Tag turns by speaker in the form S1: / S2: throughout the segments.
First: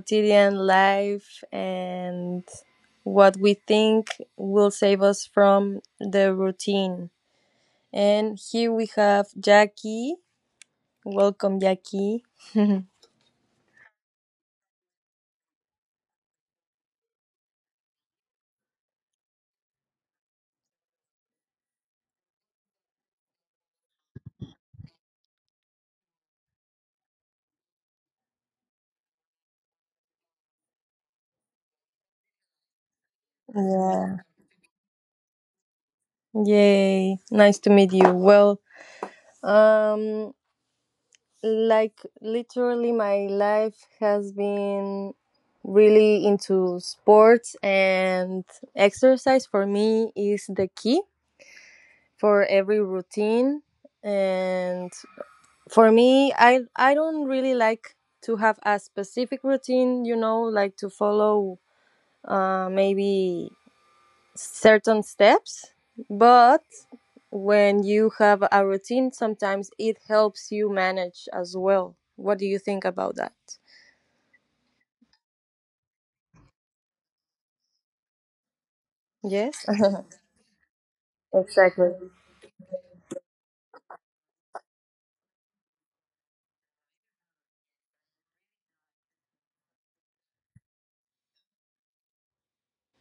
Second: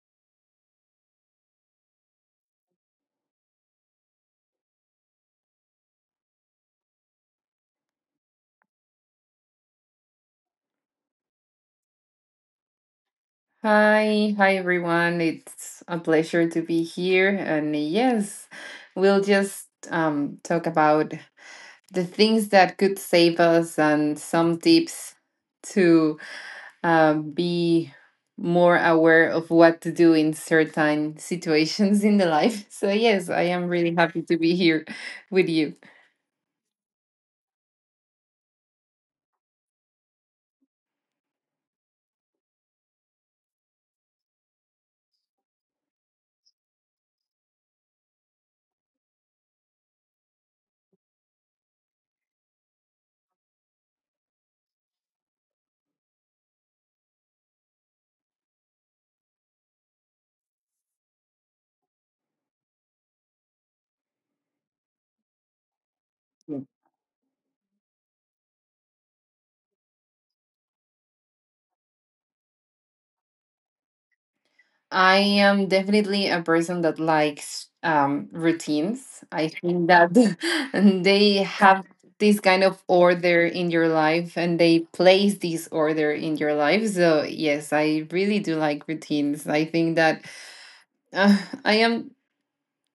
S1: quotidian life, and what we think will save us from the routine. And here we have Jackie. Welcome, Jackie.
S2: Hi, everyone. It's a pleasure to be here. And yes, we'll just talk about the things that could save us and some tips to be more aware of what to do in certain situations in the life. So, yes, I am really happy
S1: Yeah.
S2: to be here with you.
S1: Yay. Nice to meet you. Well, um, like literally my life has been really into sports, and exercise for me is the key for every routine. And for me, I don't really like to have a specific routine, you know, like to follow maybe certain steps. But when you have a routine, sometimes it helps you manage as well. What do you think about that?
S2: I am definitely a person that likes routines. I
S1: Yes.
S2: think that they have
S1: Exactly.
S2: this kind of order in your life and they place this order in your life. So, yes, I really do like routines. I think that uh, I am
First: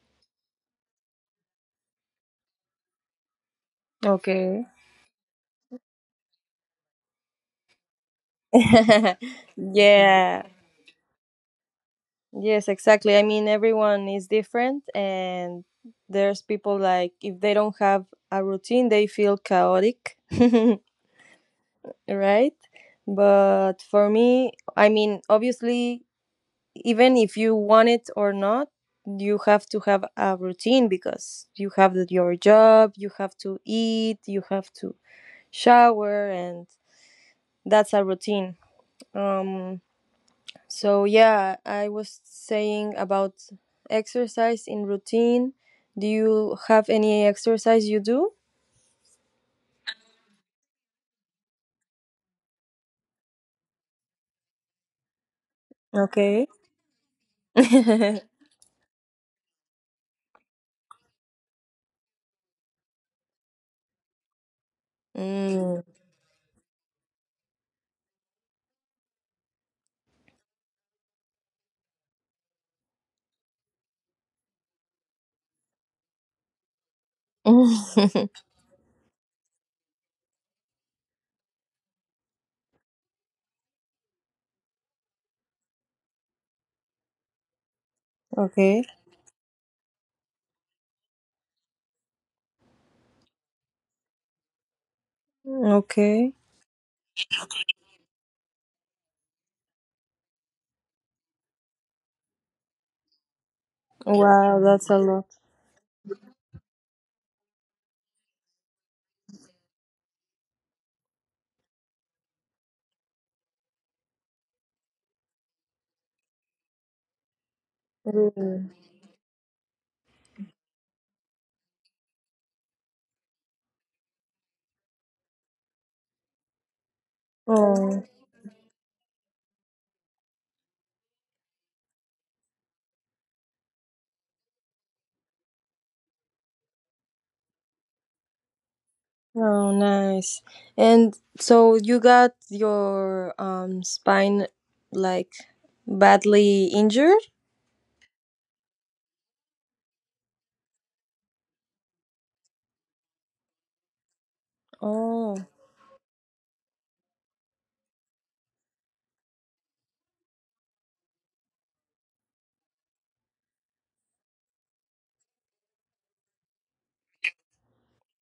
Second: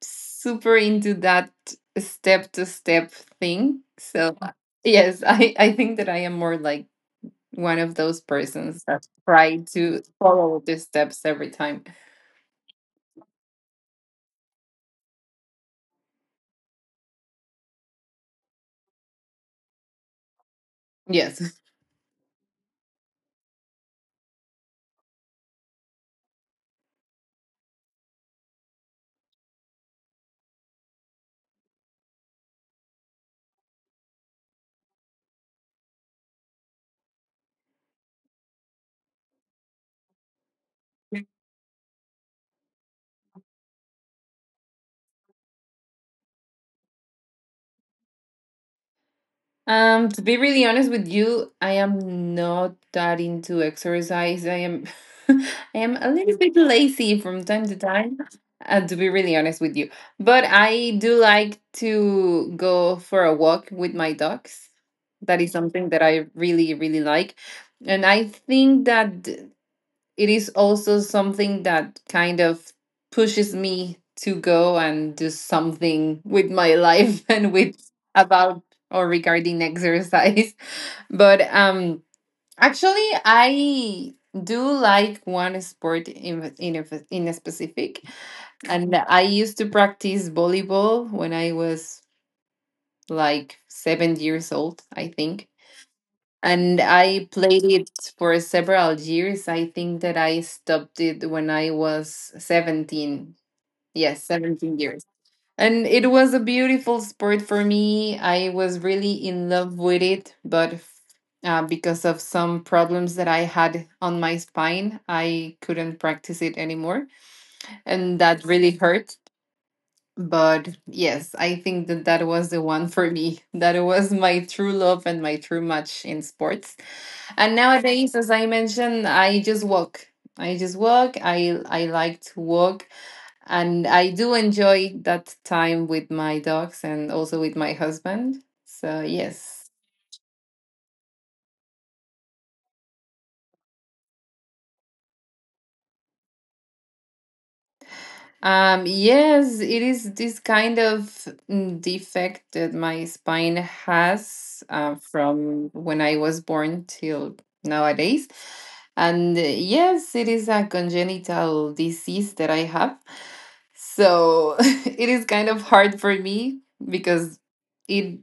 S2: super into that step to step thing. So,
S1: Okay.
S2: yes, I think that I am more like one of those persons that try to
S1: Yeah.
S2: follow the steps every time.
S1: Yes, exactly. I mean, everyone is different, and there's people, like if they don't have a routine, they feel chaotic.
S2: Yes.
S1: Right. But for me, I mean, obviously, even if you want it or not, you have to have a routine because you have your job, you have to eat, you have to shower, and that's a routine. Um so yeah, I was saying about exercise in routine. Do you have any exercise you do?
S2: To be really honest with you, I am not that into exercise. I am, I am a little
S1: Okay.
S2: bit lazy from time to time. To be really honest with you, but I do like to go for a walk with my dogs. That is
S1: Mm.
S2: something that I really, really like, and I think that it is also something that kind of pushes me to go and do something with my life and with about or regarding exercise. But actually, I do like one sport in a specific,
S1: Okay.
S2: and I used to practice volleyball when I was like 7 years old, I think,
S1: Okay.
S2: and I played it for several years. I think that I stopped it when I was 17. Yes,
S1: Wow,
S2: 17
S1: that's a
S2: years.
S1: lot.
S2: And it was a beautiful sport for me. I was really in love with it, but because of some problems that I had on my spine, I couldn't practice it anymore. And that
S1: Really.
S2: really hurt. But yes, I think that that was the one for me. That was my true love and my true match in sports. And
S1: Oh.
S2: nowadays, as I mentioned, I just walk. I just walk. I like to walk, and I do enjoy that time with my dogs and also with my husband. So yes.
S1: Oh, nice. And so you got your spine, like, badly injured?
S2: Yes, it is this kind of defect that my spine has
S1: Oh,
S2: from when I was born till nowadays. And yes, it is a congenital disease that I have. So it is kind of hard for me because it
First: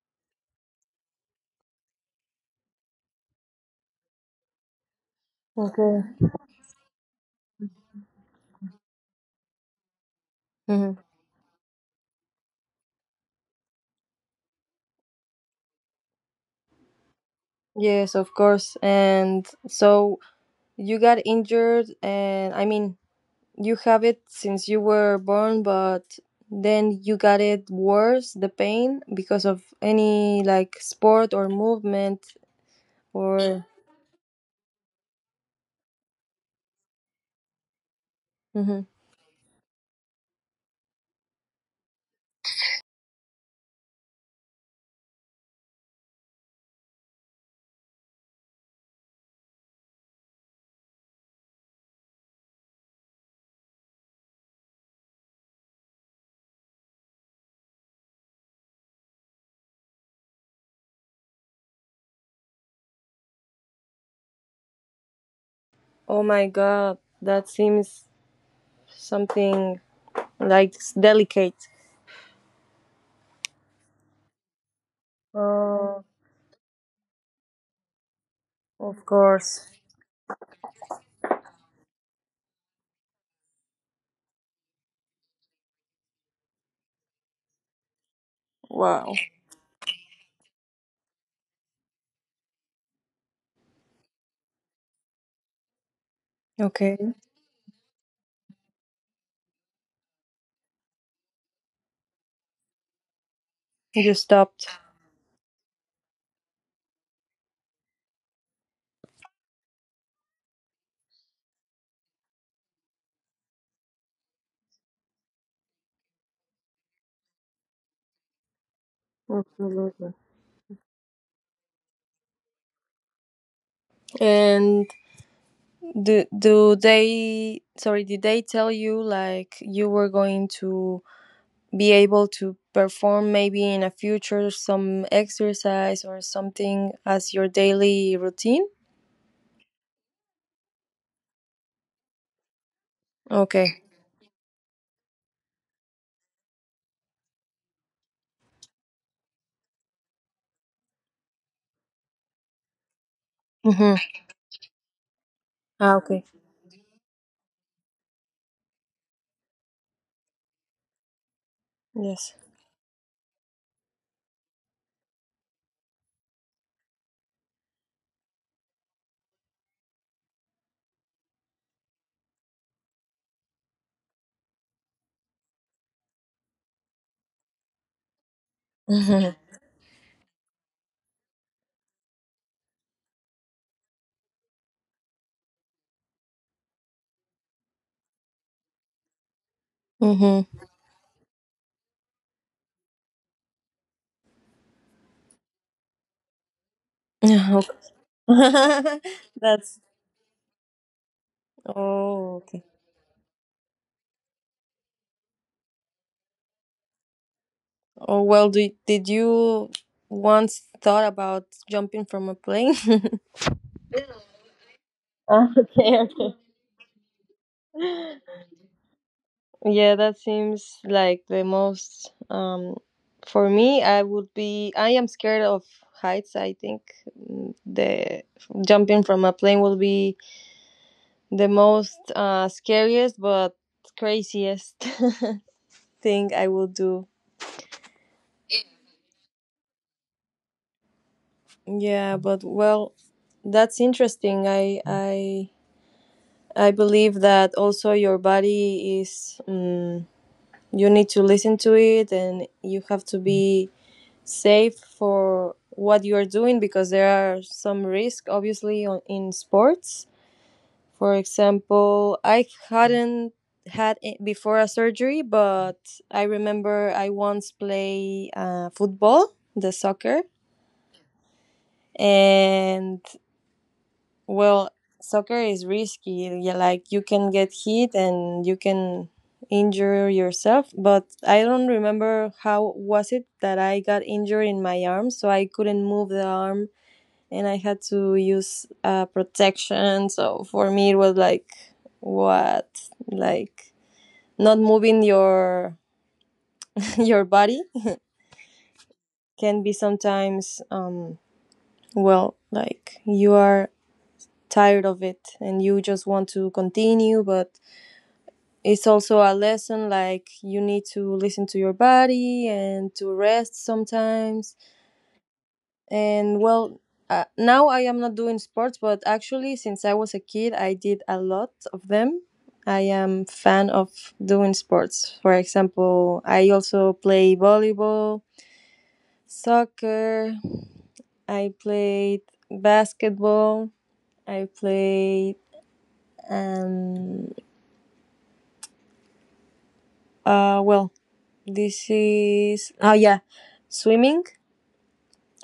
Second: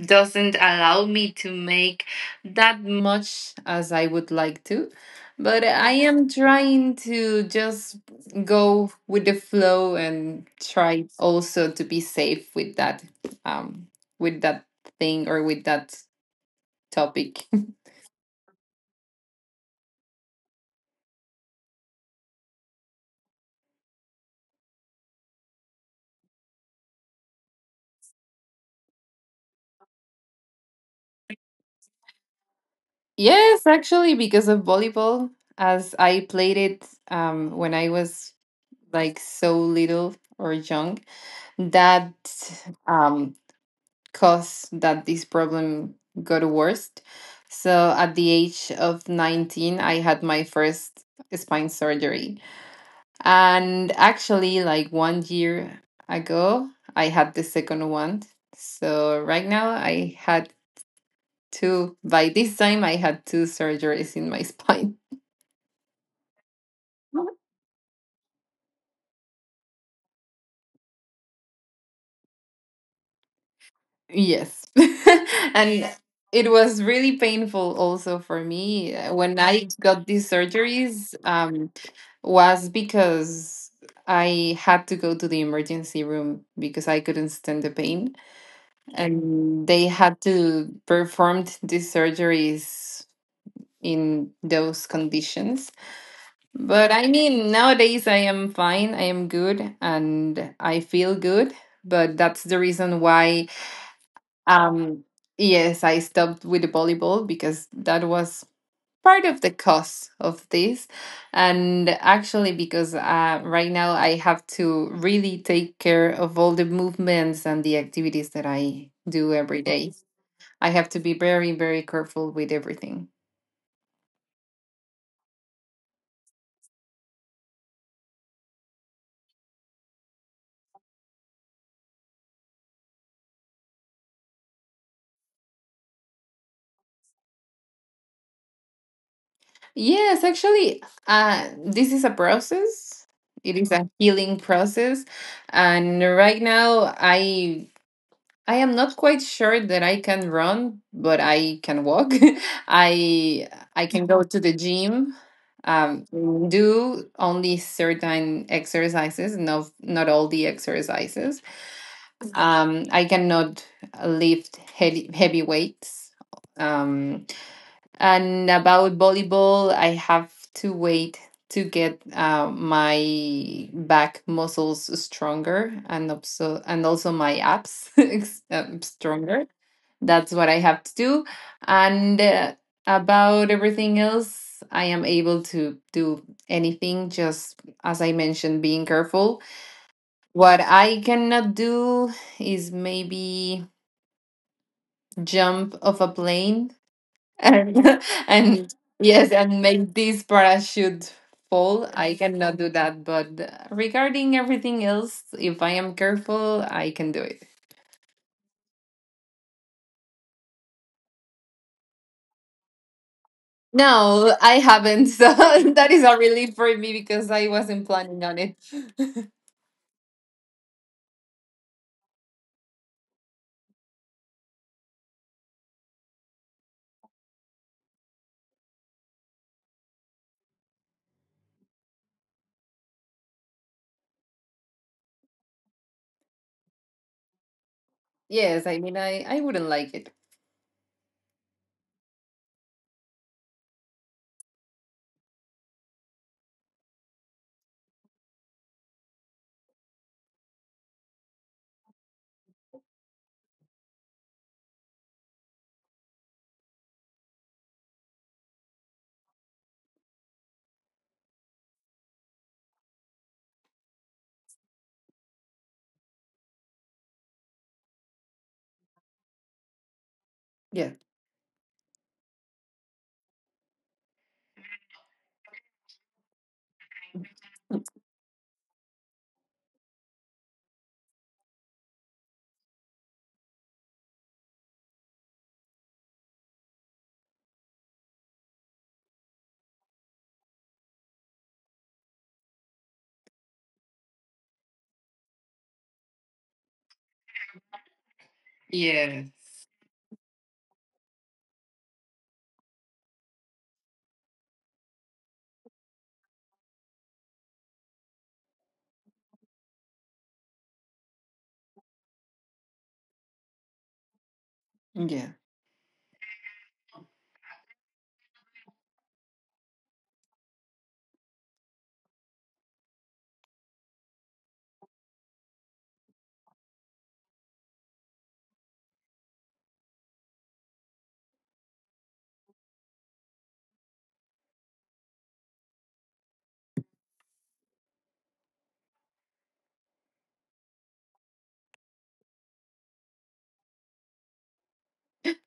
S2: doesn't allow me to make that much as I would like to. But I
S1: okay.
S2: am trying to just go with the flow and
S1: Hmm.
S2: try also to be safe um with that thing or with that topic.
S1: Yes, of course. And so you got injured, and I mean, you have it since you were born, but then you got it worse, the pain, because of any like sport or movement or.
S2: Yes, actually, because of volleyball, as I played it when I was
S1: Mhm.
S2: like so little or young, that um caused that this problem got worse. So at the age of 19, I had my first spine surgery. And actually, like 1 year ago, I had the second one. So right now, I had two. By this time, I had two surgeries in my spine.
S1: Oh my God, that seems something like it's delicate.
S2: Yes. And
S1: Oh,
S2: it was really painful also for me.
S1: of
S2: When
S1: course.
S2: I got these surgeries, was because I had to go to the emergency room because I couldn't stand the pain,
S1: Wow.
S2: and they had to perform these surgeries in those conditions. But
S1: Okay,
S2: I mean, nowadays I am fine, I am good, and I feel good. But that's the reason why,
S1: you stopped.
S2: um, yes, I stopped with the volleyball because that was part of the cause of this. And actually, because right now I have to really take care of all the movements and the activities that I do every day.
S1: Absolutely.
S2: I have to be very, very careful with everything.
S1: And do they? Sorry, did they tell you like you were going to be able to perform maybe in a future some exercise or something as your daily routine?
S2: Yes, actually, this is a process. It is
S1: Okay.
S2: a healing process, and right now, I am not quite sure that I can run, but I can walk. I I
S1: Mm-hmm.
S2: can go to the gym,
S1: Ah,
S2: um,
S1: okay.
S2: do only certain exercises, not all the exercises.
S1: Yes.
S2: I cannot lift heavy weights. Um, and about volleyball, I have to wait to get my back muscles stronger, and also my abs
S1: Mm-hmm.
S2: stronger. That's what I have to do. And about everything else, I am able to do anything. Just as I mentioned, being careful.
S1: Mm-hmm.
S2: What I cannot do is maybe jump off a plane and and yes, and
S1: That's.
S2: make this parachute fall. I
S1: Oh,
S2: cannot
S1: okay.
S2: do that, but regarding everything else, if I am careful, I can do it.
S1: Oh, well, did you once thought about jumping from a plane?
S2: No, I haven't. So
S1: Oh,
S2: that is a
S1: okay,
S2: relief for me because I wasn't
S1: okay.
S2: planning on it.
S1: Yeah, that seems like the most. For me, I would be. I am scared of heights. I think. The jumping from a plane will be the most scariest but craziest thing I will do.
S2: Yes, I mean, I wouldn't like it.
S1: Yeah, but well, that's interesting. I believe that also your body is, you need to listen to it, and you have to be safe for what you are doing because there are some risk obviously in sports. For example, I hadn't had it before a surgery, but I remember I once play football, the soccer,
S2: Yeah,
S1: and well, soccer is risky. Yeah, like you can get hit and you can injure yourself. But I don't remember how was it that I got injured in my arm, so I couldn't move the arm, and I had to use protection. So for me, it was like what, like not moving your your body
S2: yes,
S1: can be sometimes, well, like you are tired of it and you just want to continue, but it's also a lesson. Like you need to listen to your body and to rest sometimes.
S2: yeah,
S1: And well, now I am not doing sports, but actually since I was a kid I did a lot of them. I am fan of doing sports. For example, I also play volleyball, soccer, I played basketball, I played, um well, this is, oh yeah, swimming.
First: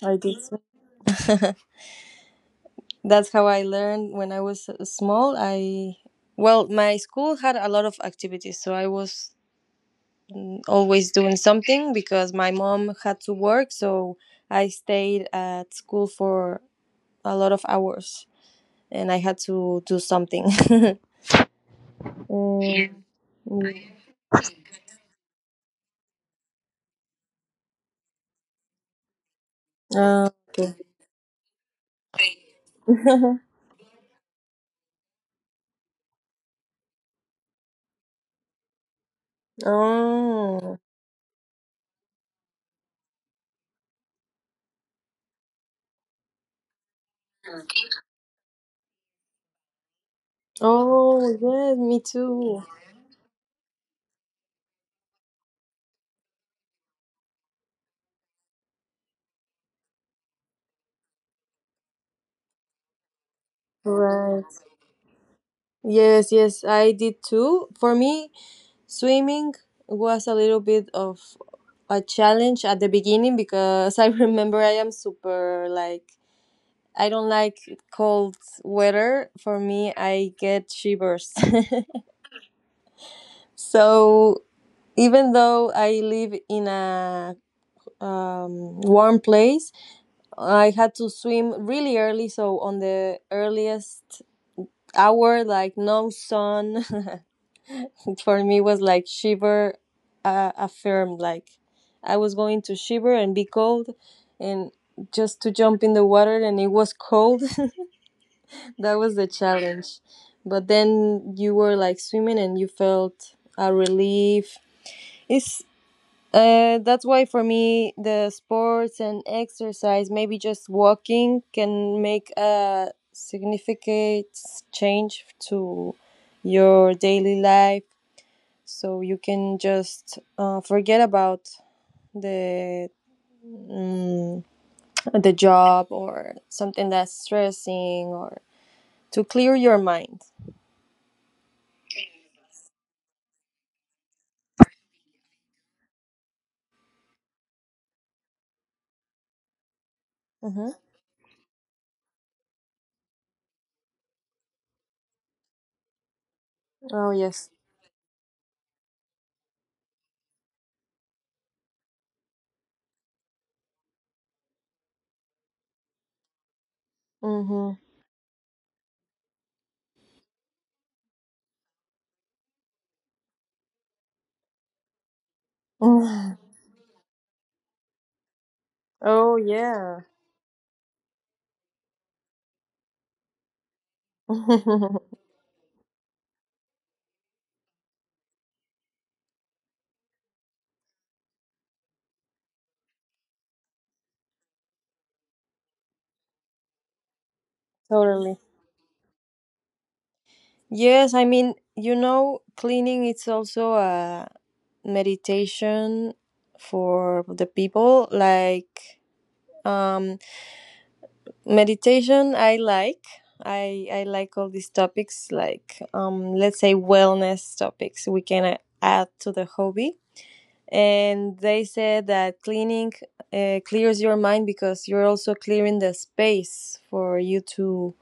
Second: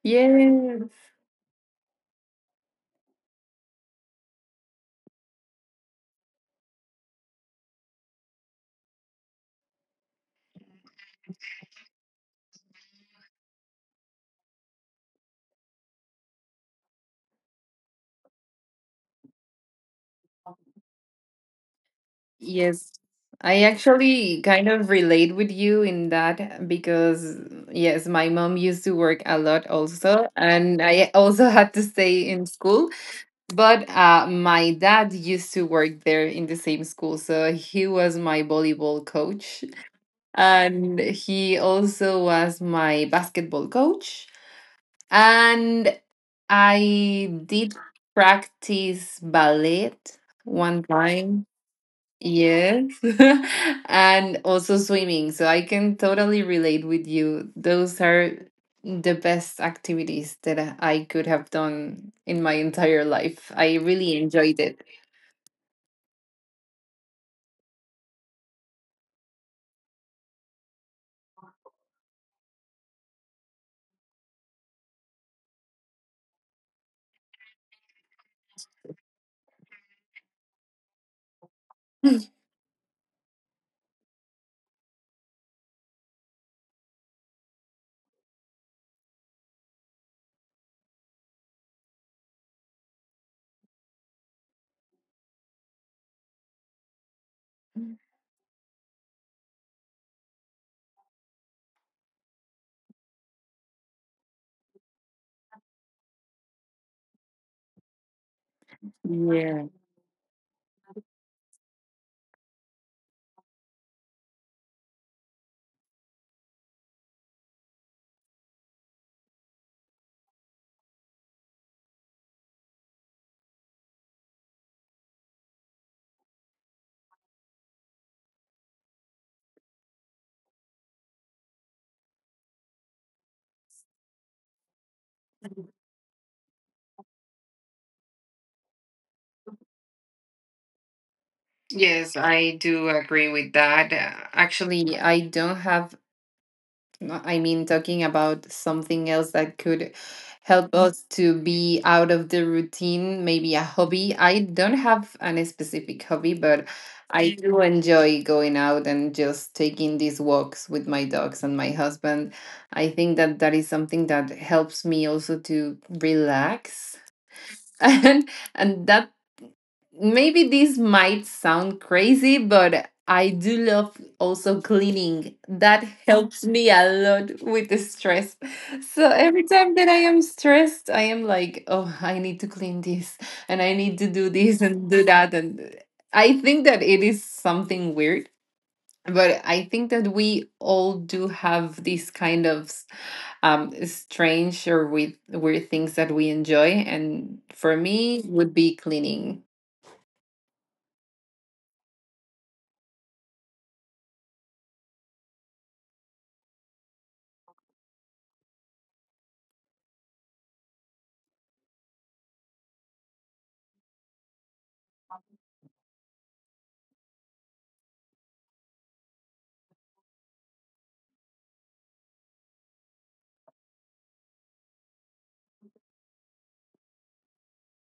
S1: I
S2: yeah.
S1: did swim. That's how I learned when I was small. I well, my school had a lot of activities, so I was always doing something because my mom had to work, so I stayed at school for a lot of hours and I had to do something.
S2: Yes,
S1: Mm,
S2: I
S1: mm.
S2: actually kind of relate with you in that because, yes, my mom used to work a lot also,
S1: Ah, okay.
S2: and I also had to stay in school. But my dad used to work there in the same school, so he was my volleyball coach,
S1: Oh.
S2: and he also was my basketball coach. And I did practice ballet one
S1: Oh,
S2: time.
S1: yes, me too.
S2: Yes. And also swimming. So I can totally relate with you. Those are the best activities that I could have done in my entire life. I really
S1: Right.
S2: enjoyed it.
S1: Yes, yes, I did too. For me, swimming was a little bit of a challenge at the beginning because I remember I am super like I don't like cold weather. For me, I get shivers. So even though I live in a warm place, I had to swim really early. So on the earliest hour, like no sun. For me was like shiver affirmed, like I was going to shiver and be cold, and just to jump in the water and it was cold. That was the
S2: Yeah.
S1: challenge. But then you were like swimming and you felt a relief. It's uh, that's why for me the sports and exercise, maybe just walking, can make a significant change to your daily life. So you can just forget about the mm, the job or something that's stressing, or to clear your mind.
S2: Yes, I do agree with that. Actually, I don't have I mean, talking about something else that could
S1: Hmm.
S2: help us to be out of the routine, maybe a hobby. I don't have an specific hobby, but
S1: Oh,
S2: I
S1: yes.
S2: do enjoy going out and just taking these walks with my dogs and my husband. I think that that is something that helps me also to relax.
S1: Hmm.
S2: And and that maybe this might sound crazy, but I do love also cleaning. That helps me a lot with the stress. So
S1: Oh,
S2: every time that I
S1: yeah.
S2: am stressed, I am like, oh, I need to clean this and I need to do this and do that. And I think that it is something weird. But I think that we all do have these kind of strange or weird, weird things that we enjoy. And for me,
S1: Totally.
S2: would be cleaning.
S1: Yes, I mean, you know, cleaning it's also a meditation for the people, like, um Meditation I like. I like all these topics, like, let's say wellness topics we can add to the hobby. And they said that cleaning clears your mind because you're also clearing the space for you to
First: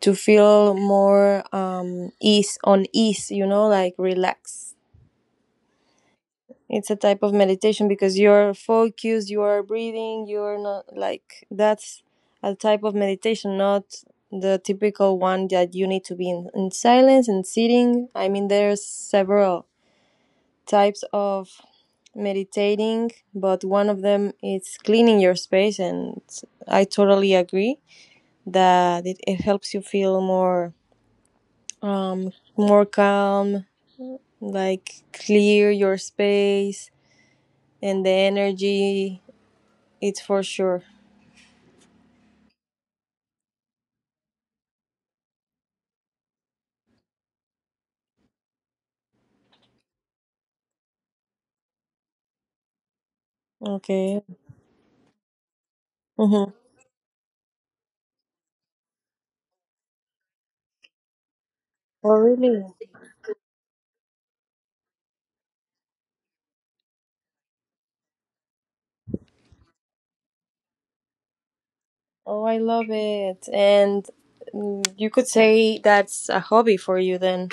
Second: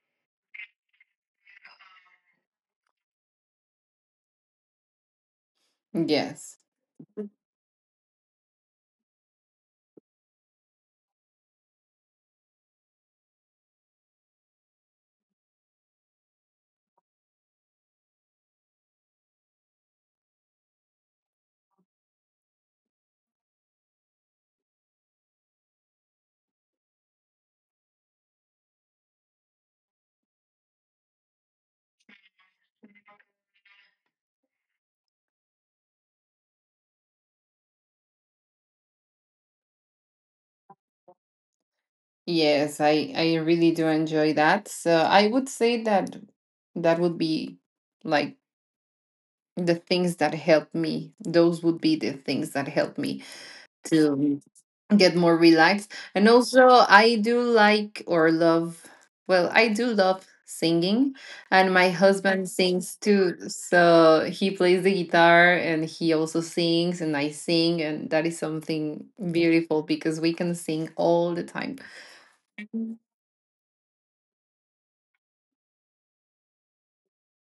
S1: to feel more ease on ease, you know, like relaxed.
S2: Yes.
S1: It's a type of meditation because you're focused, you are breathing, you're not like that's a type of meditation, not the typical one that you need to be in, silence and sitting. I mean, there's several types of meditating, but one of them is cleaning your space, and I totally agree that it helps you feel more, um more calm, like clear your space and the energy. It's for sure.
S2: Yes, I really do enjoy that. So I would say that that would be like the things that help me. Those would be the things that help me
S1: Okay.
S2: to get more relaxed. And
S1: Mm-hmm.
S2: also I do like or love, well, I do love singing, and my
S1: Oh,
S2: husband
S1: really?
S2: sings too. So he plays the guitar and he also sings and I sing, and that is something beautiful because we can sing all the time.
S1: Oh, I love it. And, you could say that's a hobby for you then,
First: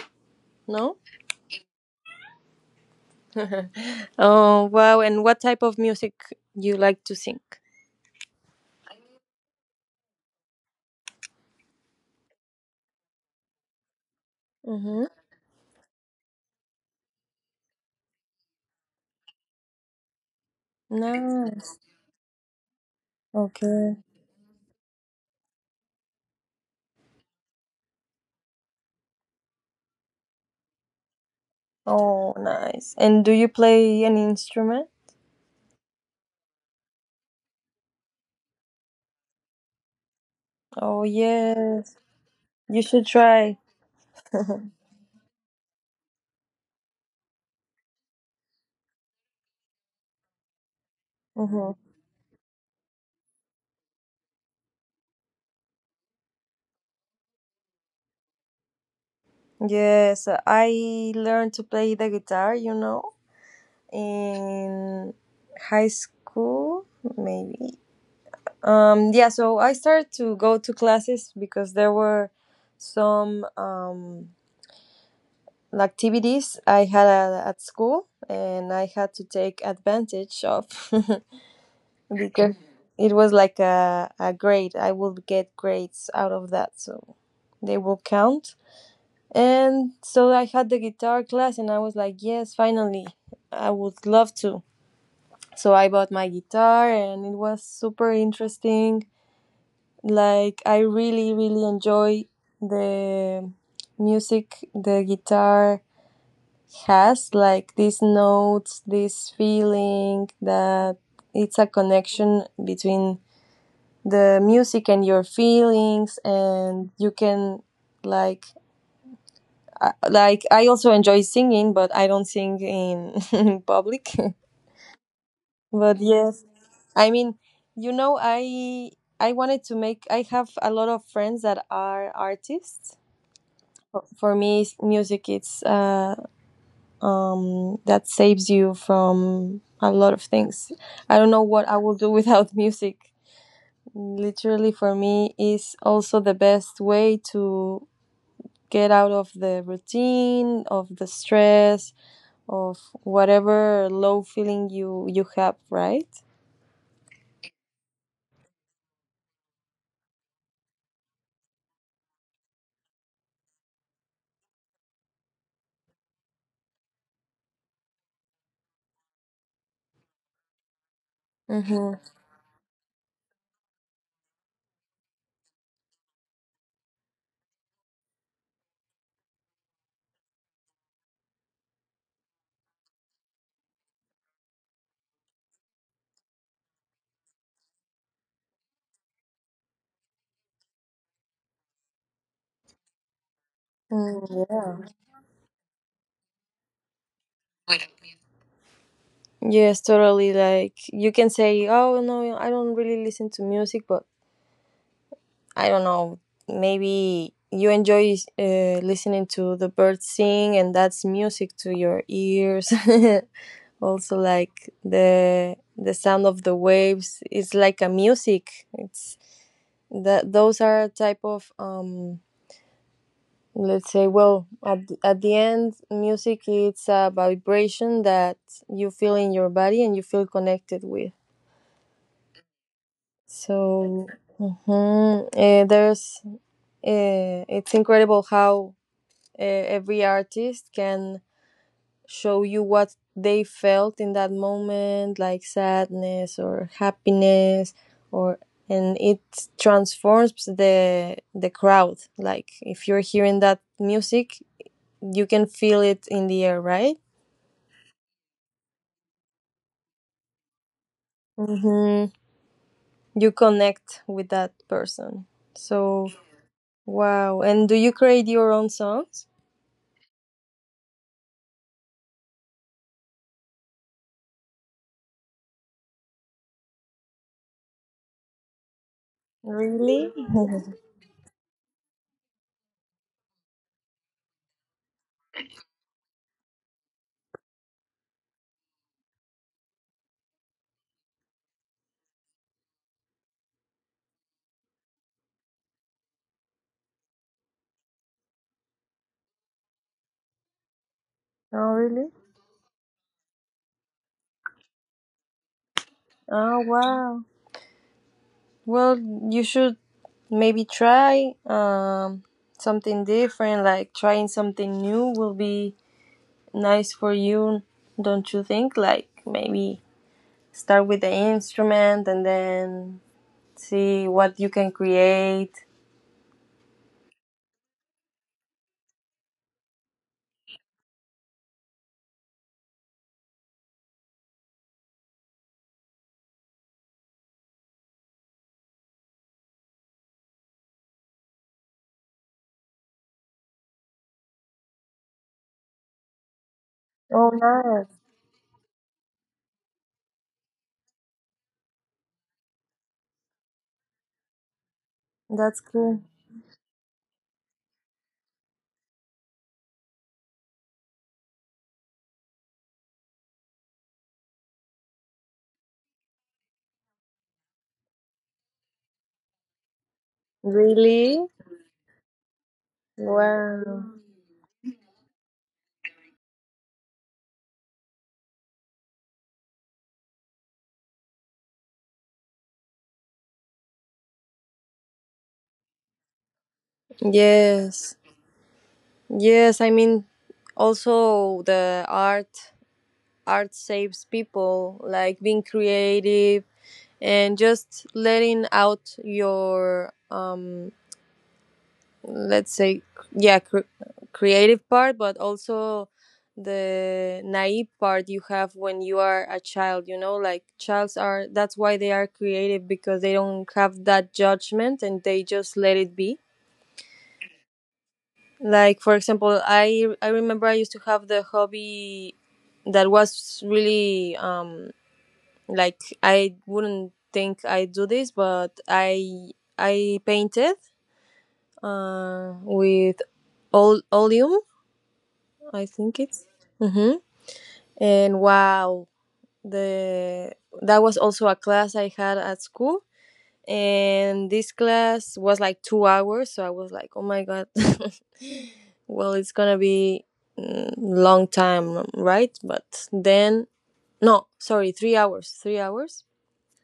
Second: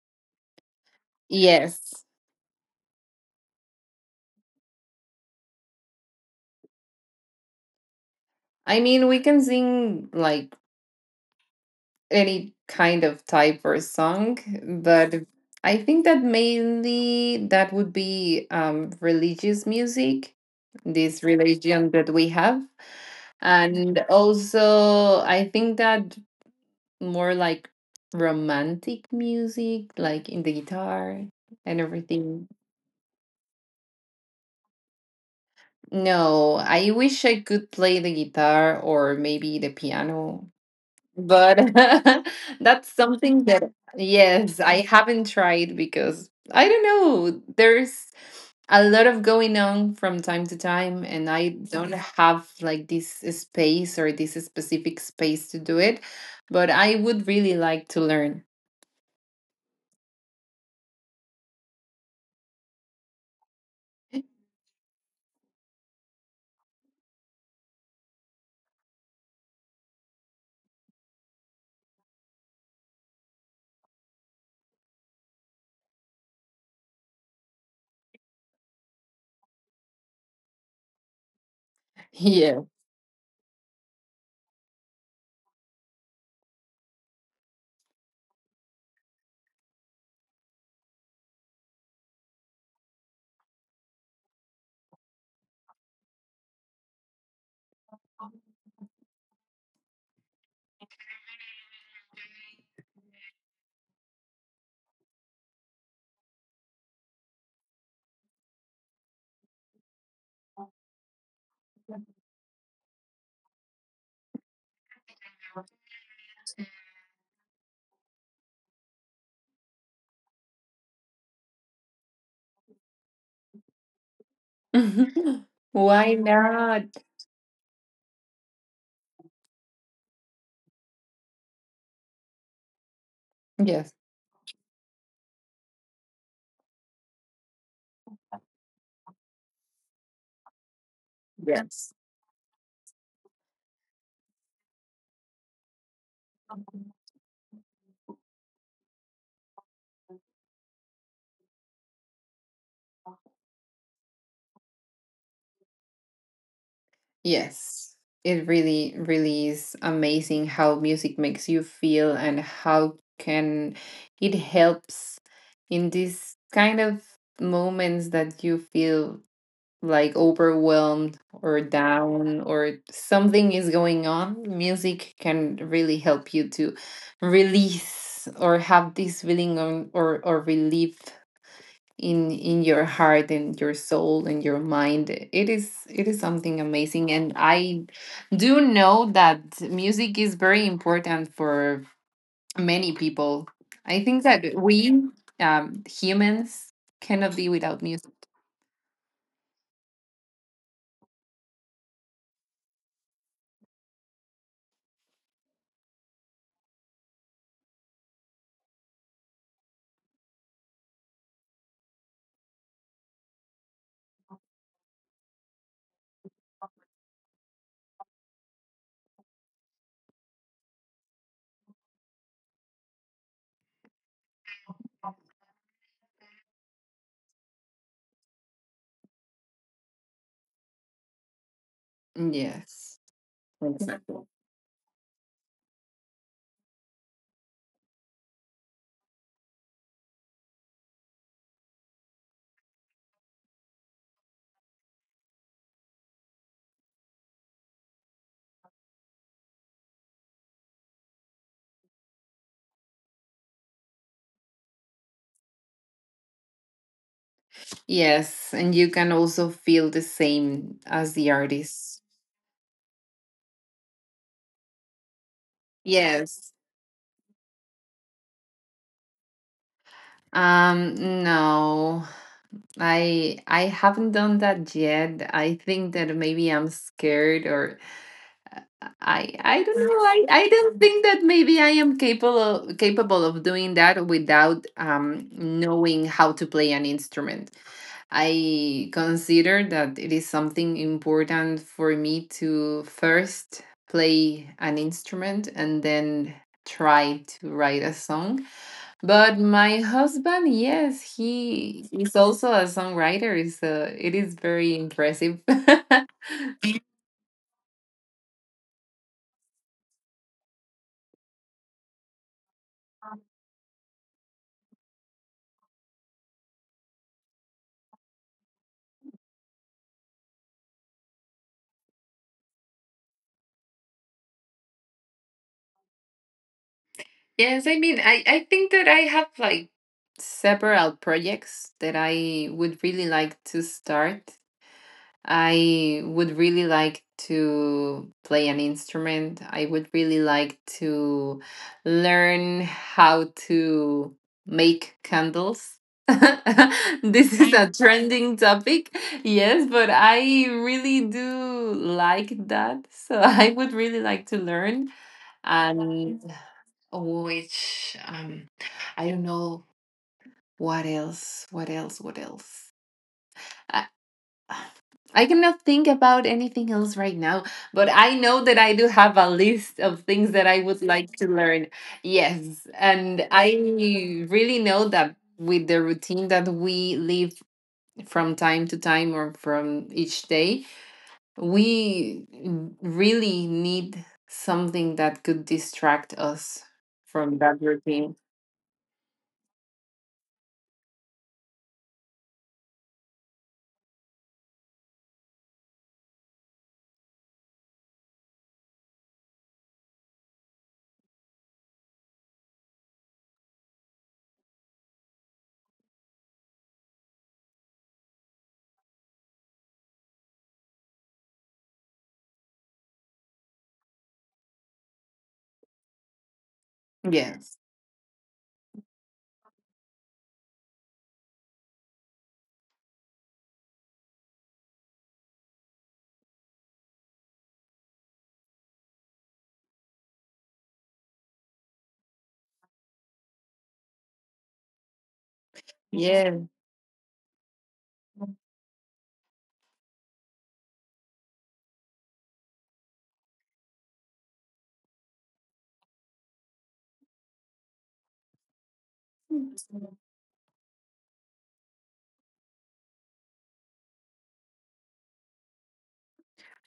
S1: no?
S2: Yes.
S1: Oh, wow. And what type of music you like to sing?
S2: I mean, we can sing like any kind of type or song,
S1: Mm-hmm.
S2: but I think that mainly that would be religious music, this
S1: Nice.
S2: religion that we have.
S1: Okay.
S2: And also, I think that more like romantic music, like in the guitar and
S1: Oh,
S2: everything.
S1: nice. And do you play any instrument?
S2: No, I wish I could play the guitar or maybe the piano,
S1: Oh,
S2: but
S1: yes. You
S2: that's
S1: should
S2: something
S1: try.
S2: that, yes, I haven't tried because I don't know, there's a lot of going on from time to time, and I
S1: Mm-hmm.
S2: don't have like this space or this specific space to do it, but I would really like to learn.
S1: Yes, I learned to play the guitar. In high school, maybe, yeah. So I started to go to classes because there were some activities I had at school, and I had to take advantage of. Because
S2: Yeah.
S1: it was like a grade, I would get grades out of that, so they will count. And so I had the guitar class and I was like, yes, finally, I would love to. So I bought my guitar and it was super interesting. Like I really really enjoy the music. The guitar has like these notes, this feeling that it's a connection between the music and your feelings, and you can like like I also enjoy singing, but I don't sing in public. But
S2: Why
S1: yes,
S2: not?
S1: I mean, you know, I wanted to make. I have a lot of friends that are artists.
S2: Yes,
S1: For me, music it's that saves you from a lot of things. I don't know what I
S2: yes.
S1: will do without music. Literally, for me, is also the best way to get out of the routine, of the stress, of whatever low feeling you have. Right.
S2: Yes, it really, really is amazing how music makes you feel and how can it helps in these kind of moments that you feel like overwhelmed or
S1: Mm-hmm.
S2: down or something is going on. Music can really help you to release or have this feeling on, or relief in your heart and your soul and your mind. It is, it is something amazing, and I do know that music is very important for many people. I think
S1: Mm,
S2: that
S1: yeah.
S2: we humans cannot be without music.
S1: Yes, totally. Like you can say, "Oh no, I don't really listen to music," but I don't know. Maybe you enjoy listening to the birds sing, and that's music to your ears. Also, like the sound of the waves is like a music. It's that those are a type of. Let's say, well, at the end, music it's a vibration that you feel in your body and you feel connected with.
S2: Yes,
S1: So
S2: exactly.
S1: mhm, eh, there's it's incredible how every artist can show you what they felt in that moment, like sadness or happiness, or and it transforms the crowd. Like if you're hearing that music, you can feel it in the air, right?
S2: Yes, and you can also feel the same as the artist.
S1: Mm-hmm. You connect with that person. So,
S2: Yes.
S1: wow! And do you create your own songs?
S2: No, I haven't done that yet. I think that maybe I'm scared or I don't know.
S1: Really?
S2: I don't think that maybe I am capable of doing that without knowing how to play an instrument. I consider that it is something important for me to first play an instrument and then try to write a song. But my husband, yes,
S1: Oh,
S2: he
S1: really?
S2: is also a songwriter, so it is very impressive.
S1: Oh, wow. Well, you should maybe try something different, like trying something new will be nice for you, don't you think? Like maybe start with the instrument and then see what you can create.
S2: Yes, I mean, I think that I have like several projects that I would really like to start. I would really like to play an instrument. I would really like to learn how to make candles.
S1: Oh,
S2: This is a
S1: nice.
S2: trending topic, yes, but I really do like that. So I would really like to learn,
S1: That's cool.
S2: and which I don't know what else, what else, what else. I I cannot think about anything else right now, but I know that I do have a list of things that I would like
S1: Really?
S2: to learn. Yes. And I
S1: Wow.
S2: really know that with the routine that we live from time to time or from each day, we really need something that could distract us from that
S1: Yes.
S2: routine.
S1: Yes, I mean, also the art saves people, like being creative and just letting out your, let's say, yeah, creative part, but also the naive part you have when you are a child, you know, like childs are, that's why they are creative because they don't have that judgment and they just let it be.
S2: Yes.
S1: Like, for example, I remember I used to have the hobby that was really, like I wouldn't think I do this, but I painted with oleum, I think it's.
S2: Yeah.
S1: Hmm. And wow, the that was also a class I had at school, and this class was like 2 hours, so I was like, oh my god, well, it's gonna be, long time, right? But then no, sorry, 3 hours, 3 hours.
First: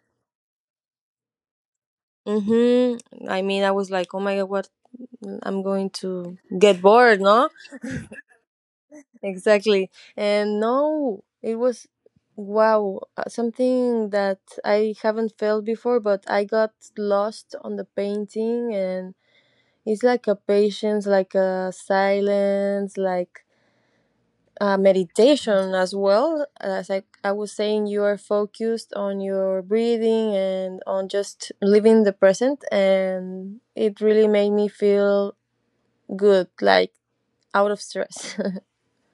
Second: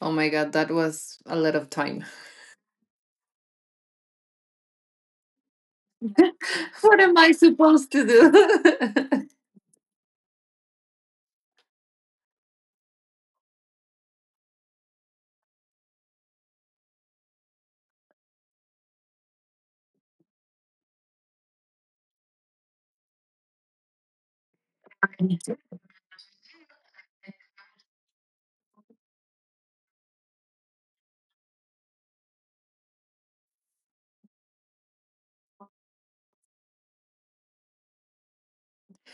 S2: Oh my God, that was a lot of time.
S1: Mm-hmm. I mean, I was like, oh my god, what? I'm going to get
S2: What am
S1: bored,
S2: I
S1: no?
S2: supposed to do?
S1: Exactly. And no, it was wow, something that I haven't felt before, but I got lost on the painting, and it's like a patience, like a silence, like meditation as well. As I was saying, you are focused on your breathing and on just living the present, and it really made me feel good, like out of stress.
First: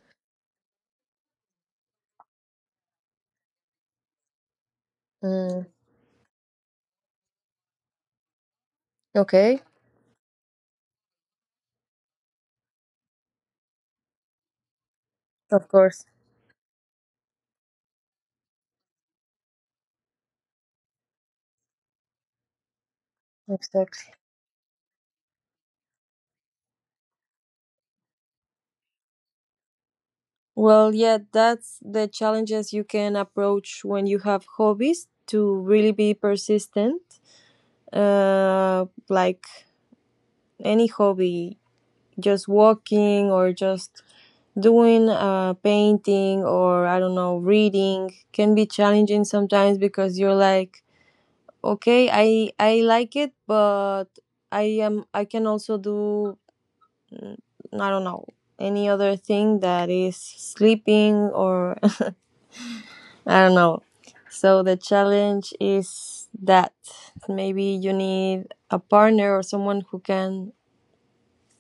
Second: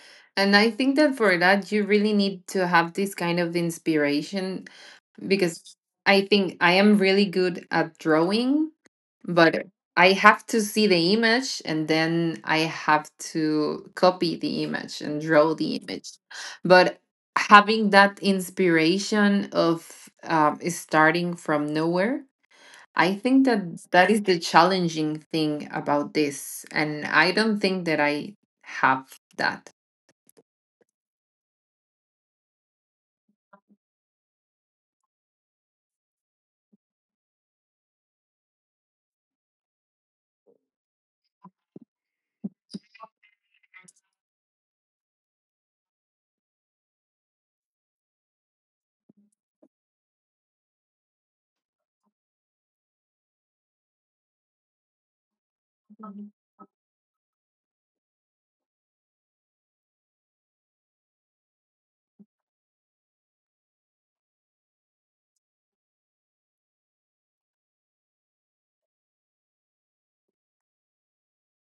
S2: And I think that for that, you really need to have this kind of inspiration
S1: Mm,
S2: because I think I am really good at drawing,
S1: okay,
S2: but I have to see the image and then I have to copy the image and draw
S1: of
S2: the
S1: course,
S2: image. But having that inspiration of starting from nowhere, I think that that
S1: exactly.
S2: is the challenging thing about this. And I don't think that I have that.
S1: Well, yeah, that's the challenges you can approach when you have hobbies to really be persistent. Like any hobby, just walking or just doing painting or I don't know reading can be challenging sometimes because you're like okay, I like it, but I can also do, I don't know, any other thing that is sleeping or I don't know, so the challenge is that maybe you need a partner or someone who can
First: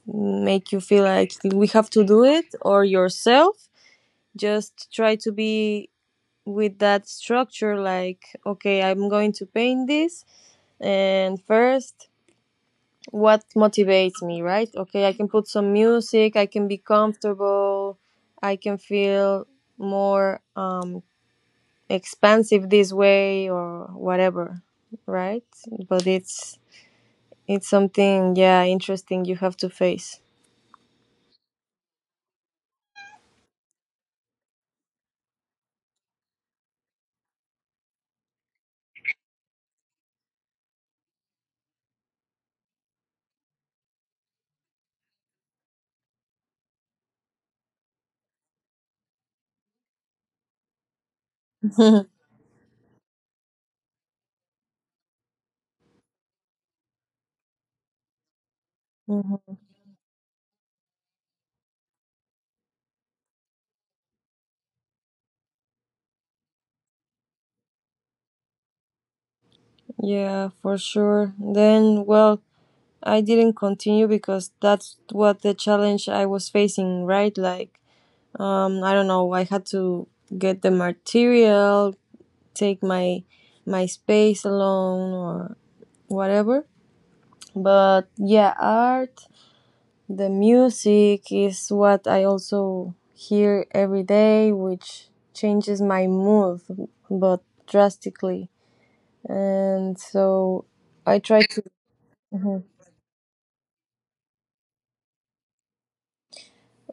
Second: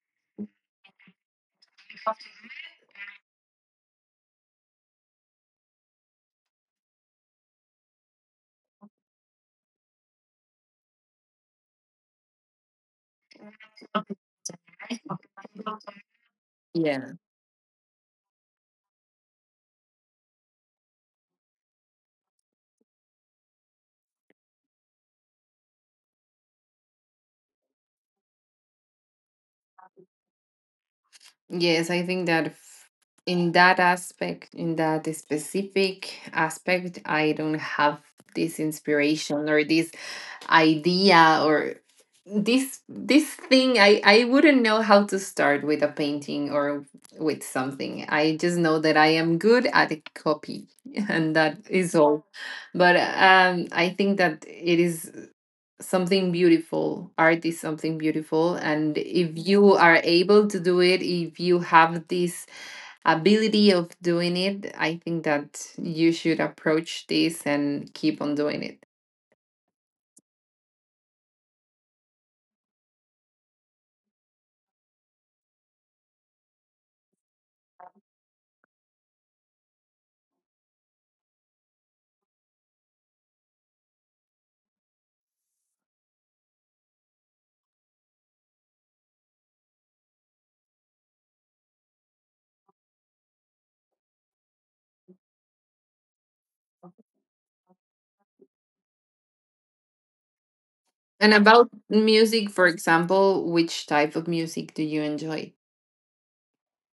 S1: make you feel like we have to do it, or yourself just try to be with that structure like okay, I'm going to paint this, and first, what motivates me, right? Okay, I can put some music, I can be
S2: Yeah.
S1: comfortable, I can feel more expansive this way or whatever, right? But it's something, yeah, interesting you have to face.
S2: Yes, I think that in that aspect, in that specific aspect, I don't have this inspiration or this idea or this thing. I wouldn't know how to start with a painting or with something. I just know that I am good at a copy and that is all. But I think that it is something beautiful. Art is something beautiful and if
S1: Mhm.
S2: you are able to do it, if you have this ability of doing it, I think that you should approach this and keep on doing it.
S1: Yeah, for sure. Then, well, I didn't continue because that's what the challenge I was facing, right? Like, I don't know, I had to get the material, take my space alone or whatever. But yeah, art, the music is what I also hear every day, which changes my mood, but drastically. And so I
S2: And
S1: try to.
S2: about music,
S1: Mhm.
S2: for example, which type of music do you enjoy?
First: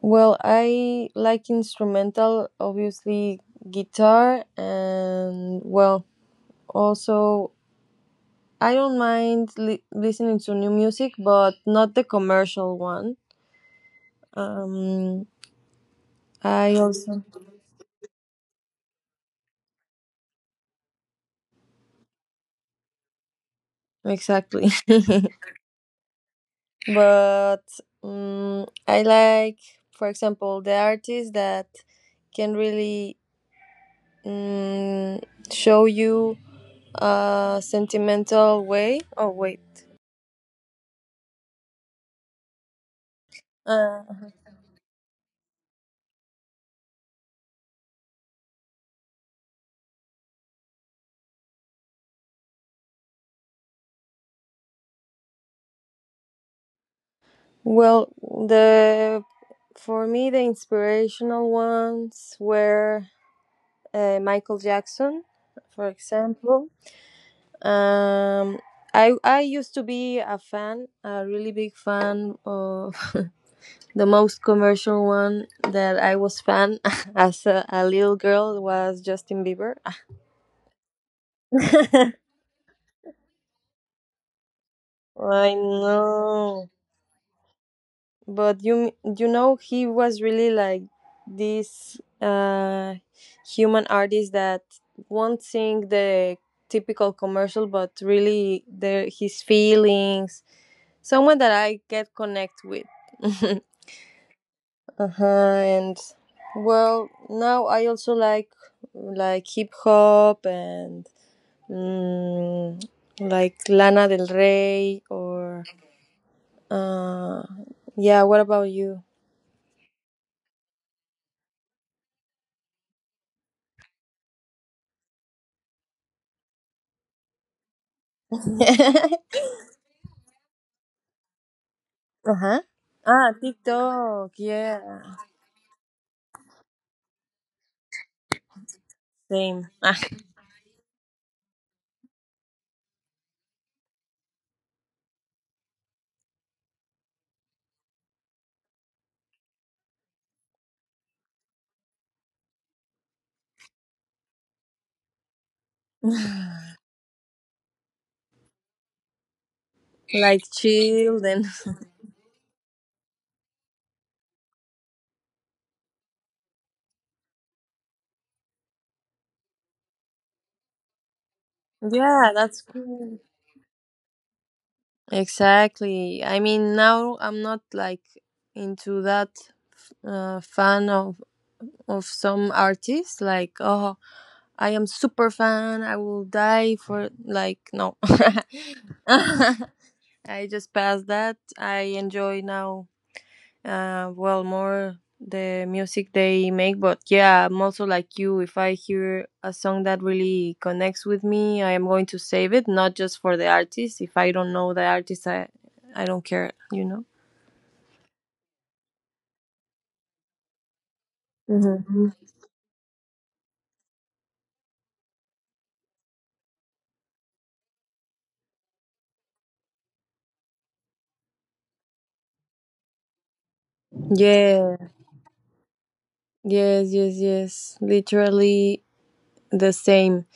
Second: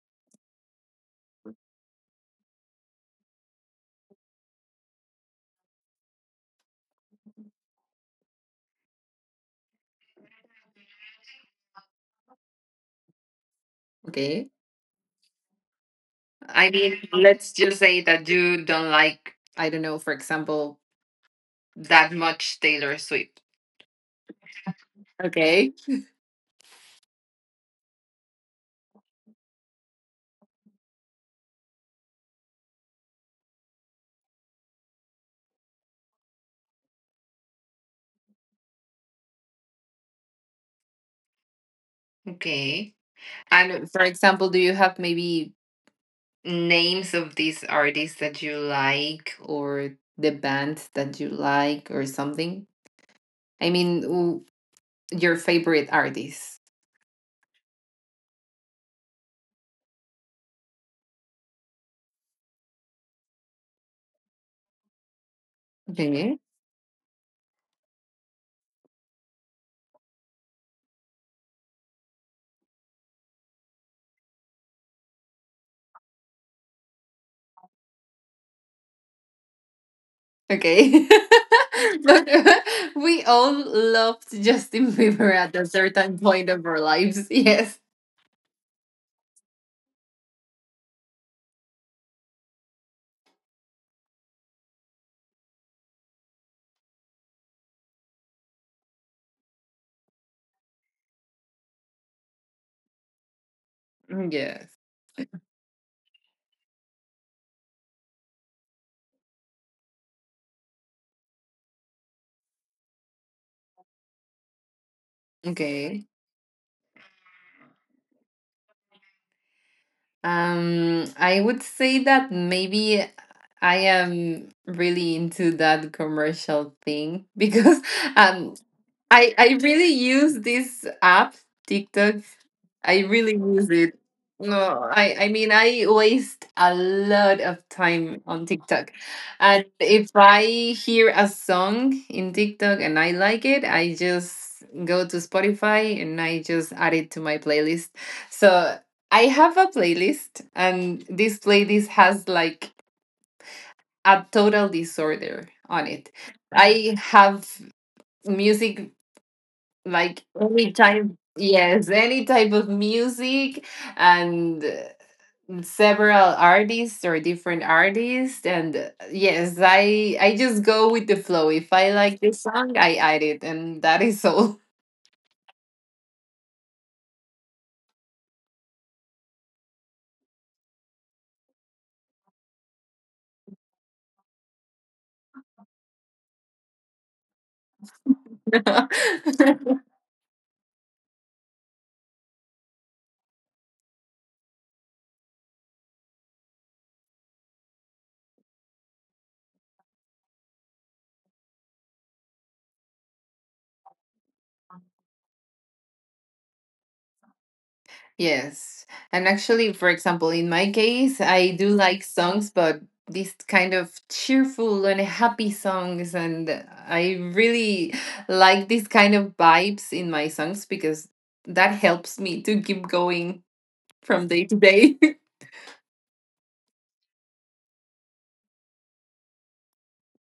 S1: Well, I like instrumental, obviously guitar, and well, also I don't mind listening to new music, but not the commercial one.
S2: Okay.
S1: Um,
S2: I
S1: I
S2: mean,
S1: also
S2: let's just say that you don't like, I don't know, for example, that much Taylor Swift.
S1: exactly,
S2: Okay.
S1: but I like, for example, the artists that can really um, show you a sentimental way. Oh wait.
S2: Okay. And
S1: Uh,
S2: for example, do you have maybe names of these artists that you like or the bands that you like or something? I mean, your favorite artist.
S1: Well, the for me the inspirational ones were Michael Jackson, for
S2: Okay.
S1: example. Um, I used to be a fan, a really big fan of the most commercial one that I was fan as a little girl was Justin Bieber.
S2: Okay. But we all loved Justin Bieber
S1: I
S2: at a certain point of
S1: know.
S2: our lives. Yes.
S1: But you you know, he was really like this human artist that won't sing the typical commercial, but really the his feelings, someone that I get connect with.
S2: Yes.
S1: Uh-huh. And well, now I also like hip hop, and mm, like Lana Del Rey or
S2: Okay.
S1: uh, yeah, what about you?
S2: I would say that maybe I am really into that commercial thing because um I I really use this app TikTok.
S1: Uh-huh.
S2: I
S1: Ah,
S2: really use it.
S1: TikTok. Yeah.
S2: No, I mean I waste a lot of time on TikTok, and
S1: Same. Ah,
S2: if I hear a song in TikTok and I like it, I just go to Spotify and I just add it to my playlist. So I have a playlist, and this playlist has like a total disorder on it. I have music like
S1: like
S2: any type.
S1: children.
S2: Yes, any type of music and several artists or different artists and yes, I just go with the flow. If I like
S1: Yeah,
S2: the
S1: that's
S2: song, I
S1: cool.
S2: add it and that is all.
S1: Exactly. I mean, now I'm not like into that fan of some artists. Like, oh, I am super fan, I will die for, like, no. I just passed that. I enjoy now, uh, well, more the music they make, but yeah, I'm also like you. If I hear a song that really connects with me, I am going to save it, not just for the artist. If I don't know the artist, I don't care, you know?
S2: Yes. And actually, for example, in my case, I do like
S1: Mhm.
S2: songs, but these kind of cheerful and happy songs. And I really like these kind of vibes in my songs because that helps me to keep going from day to
S1: Yeah,
S2: day.
S1: yes, yes, yes. Literally the same.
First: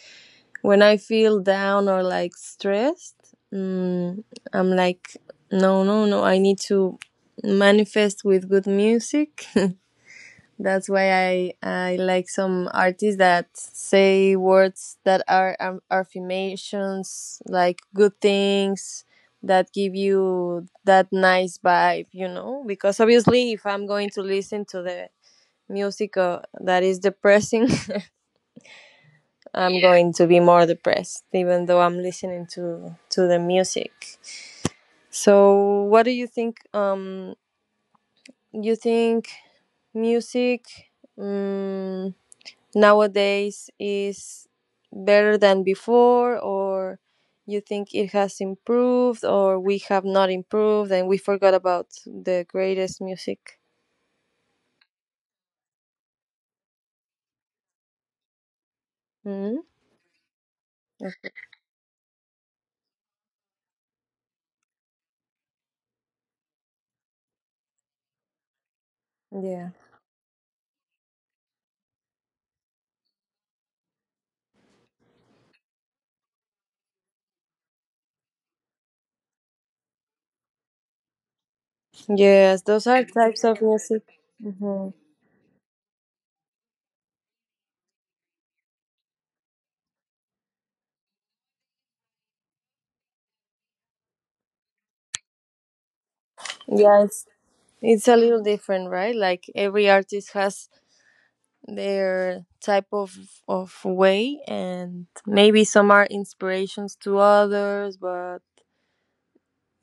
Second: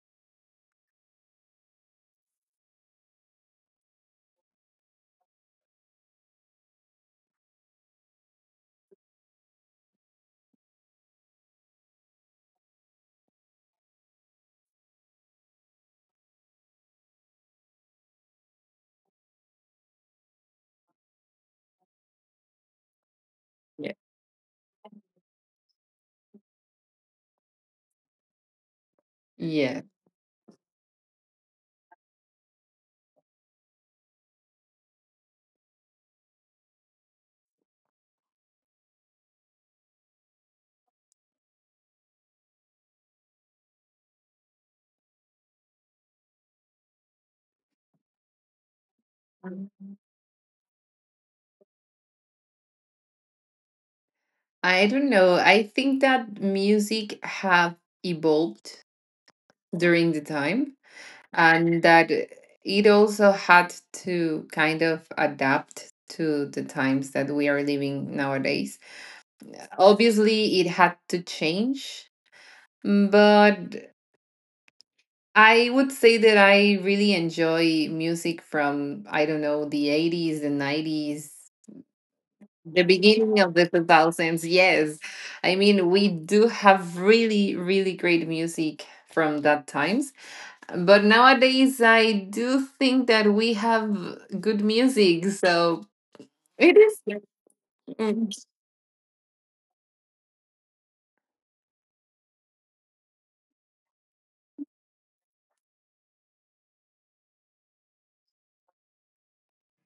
S1: When I feel down or like stressed, mm, I'm like, no, no, no, I need to manifest with good music. That's why I like some artists that say words that are affirmations, like good things that give you that nice vibe, you know? Because obviously, if I'm
S2: Yeah.
S1: going to listen to the music that is depressing, I'm
S2: Yeah.
S1: going to be more depressed, even though I'm listening to the music. So, what do you think? You think music? Um, nowadays is better than before, or you think it has improved, or we have not improved and we forgot about the greatest music?
S2: I don't know. I think that music have evolved
S1: Hmm.
S2: during the time and that it also had to kind of adapt to the times that we are living nowadays.
S1: Yeah,
S2: Obviously, it had to change, but I would say that I really enjoy music from, I don't know, the 80s, the 90s,
S1: yes,
S2: the
S1: those are
S2: beginning
S1: types
S2: of
S1: of
S2: the
S1: music.
S2: 2000s.
S1: Hmm.
S2: Yes. I mean, we do have really, really great music from that time. But nowadays, I do think that we have good music, so it is.
S1: Yeah, it's a little
S2: Mm.
S1: different, right? Like every artist has their type of way, and maybe some are inspirations to others, but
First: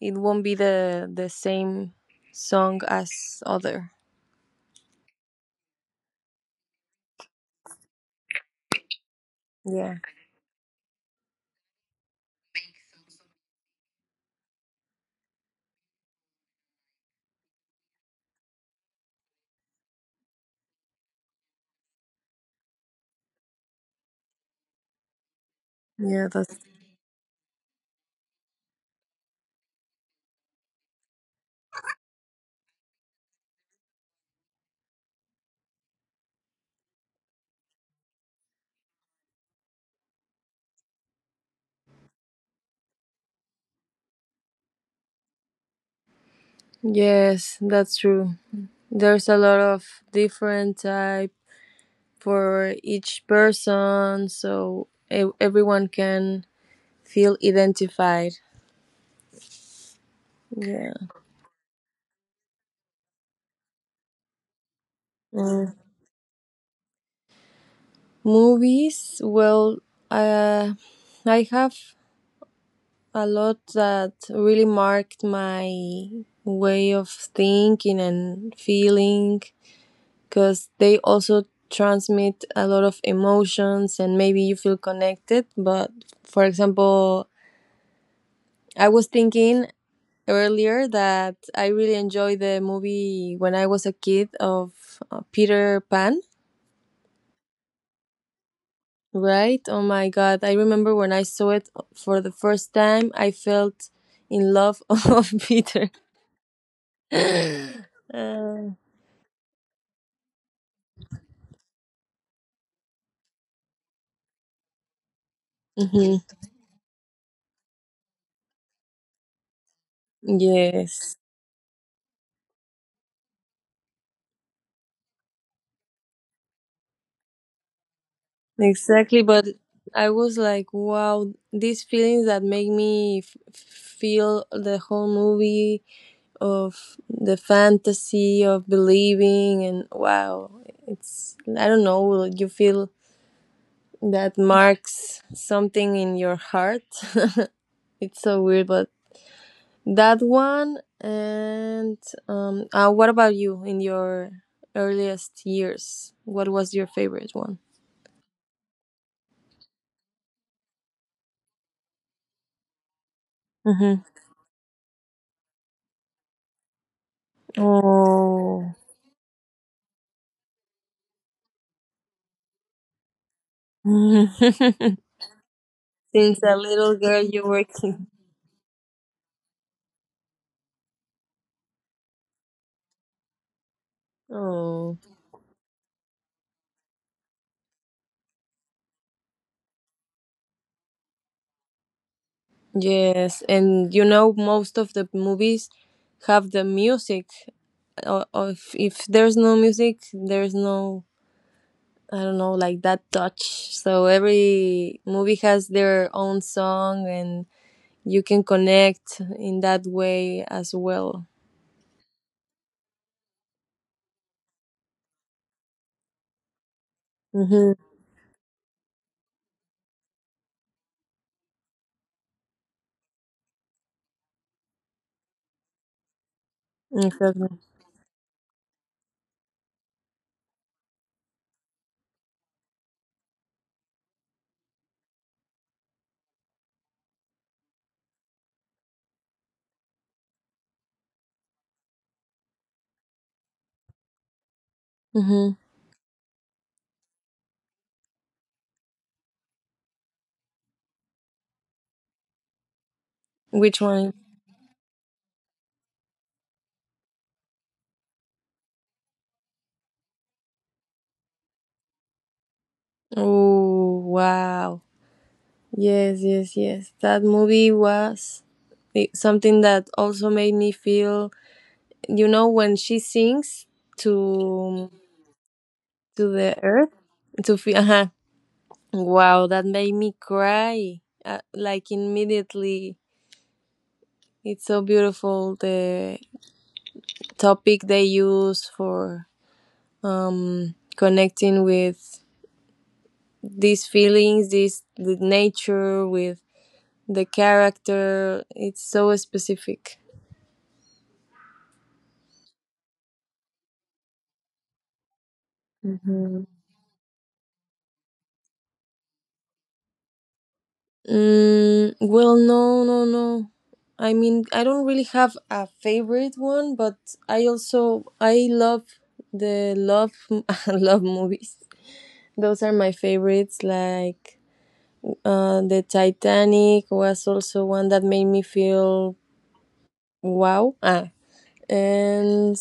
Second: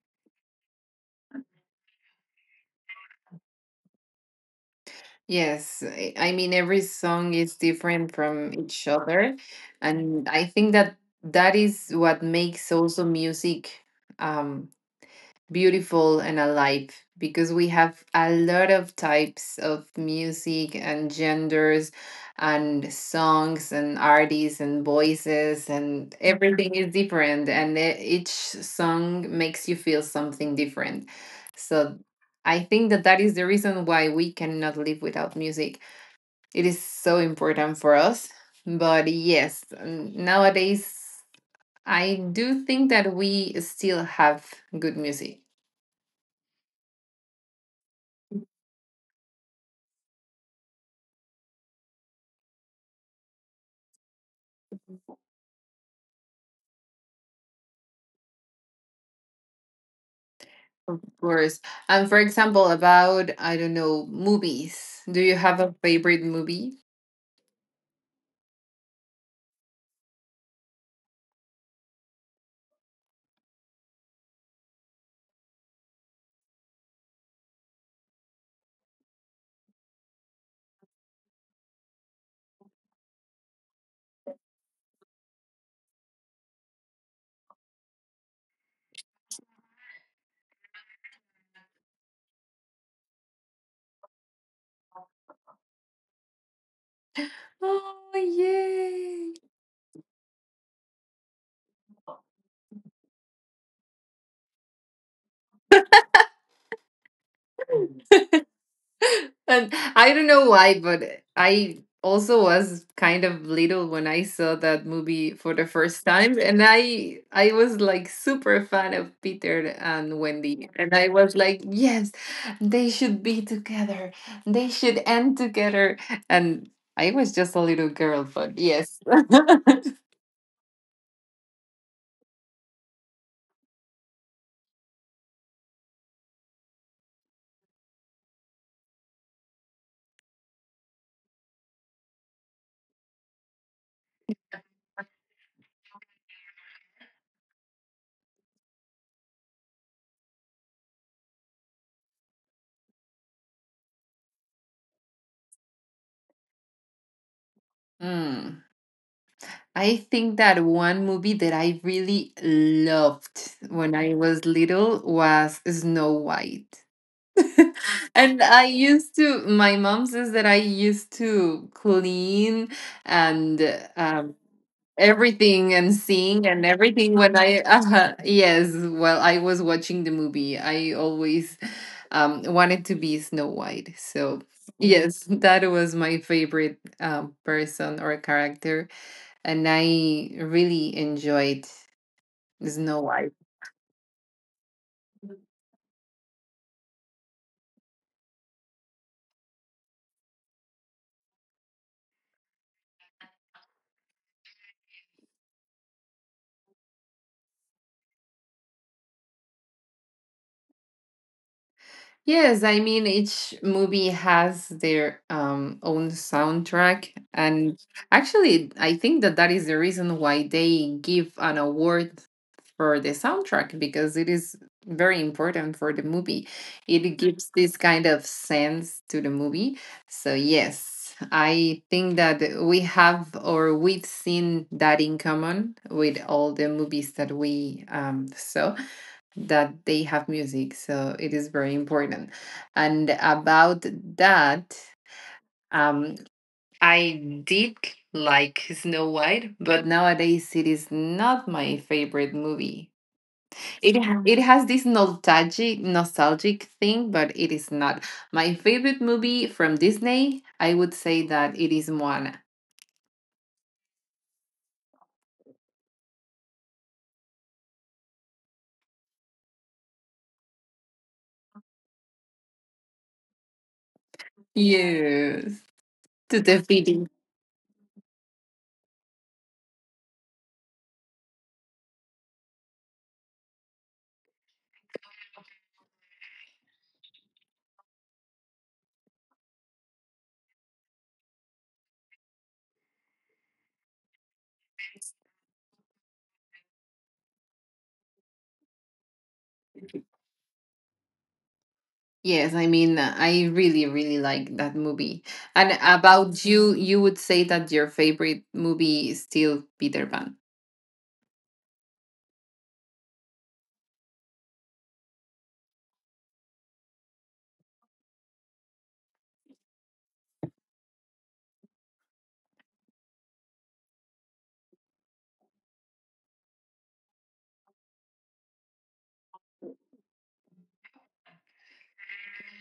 S1: it won't be the same song as other.
S2: Yes, I mean, every song is different from each other,
S1: Yeah.
S2: and I think that that is what makes also music um, beautiful and alive because we have a lot of types of music and genders and songs and artists and voices and
S1: Yeah, that's
S2: everything is different and each song makes you feel something different. So I think that that is the reason why we cannot live without music. It is so important for us. But yes, nowadays I do think that we still have good music.
S1: yes, that's true. There's a lot of different type for each person, so everyone can feel identified. Yeah.
S2: Course. And for example, about, I don't know, movies. Do you have a
S1: Mm.
S2: favorite movie?
S1: Movies, well, uh, I have a lot that really marked my way of thinking and feeling because they also transmit a lot of emotions, and maybe you feel connected. But for example, I was thinking earlier that I really enjoyed the movie when I was a kid of Peter Pan,
S2: Oh, yay.
S1: right? Oh my God. I remember when I saw it for the first time, I felt in love of Peter. Uh,
S2: And I don't know why, but I also was kind of little when I saw that movie for the first
S1: mhm.
S2: time. And I was like super fan of Peter and Wendy. And I
S1: Yes.
S2: was like, yes, they should be together. They should end together. And I was just a little girl, but yes.
S1: Exactly, but I was like, wow, these feelings that make me feel the whole movie of the fantasy of believing, and wow, it's I don't know, you feel that marks something in your heart. It's so weird, but that one. And what about you in your earliest years? What was your favorite one?
S2: Hmm. I think that one movie that I really loved when
S1: Mm-hmm.
S2: I was little was Snow White. And I
S1: Oh.
S2: used to, my mom says that I used to clean and
S1: Since
S2: everything and sing
S1: a
S2: and
S1: little
S2: everything
S1: girl,
S2: when
S1: you
S2: I,
S1: were king.
S2: yes, while I was watching the movie. I always wanted to be Snow White. So
S1: Oh,
S2: yes, that was my favorite person or character and I really enjoyed Snow White.
S1: yes. And you know, most of the movies have the music. Or if there's no music, there's no, I don't know, like that touch. So every movie has their own song, and you can connect in that way as well.
S2: Yes, I mean each movie has their own soundtrack,
S1: Mm-hmm.
S2: and actually, I think that that is the reason why they give an award for the soundtrack because it is very important for the movie. It
S1: Exactly.
S2: gives this kind of sense to the movie. So yes, I think that we have or we've seen that in common with all the movies that we saw that they have music. So it is very important. And about that,
S1: Mm-hmm.
S2: um, I did like Snow White, but nowadays it is not my favorite movie.
S1: Which
S2: It
S1: one?
S2: it has this nostalgic thing, but it is not my favorite movie from Disney. I would say that it is Moana.
S1: Oh, wow. Yes, yes, yes. That movie was it, something that also made me feel, you know, when she sings to
S2: Yes, to
S1: the
S2: the.
S1: earth to feel uh, wow, that made me cry, like immediately. It's so beautiful, the topic they use for um, connecting with these feelings, this the nature with the character. It's so specific.
S2: Yes, I mean, I really, really like that movie. And about you, you would say that your favorite movie is still Peter Pan.
S1: Mm, well, no, no, no. I mean, I don't really have a favorite one, but I also I love the love love movies. Those are my favorites. Like the Titanic was also one that made me feel wow. Ah, and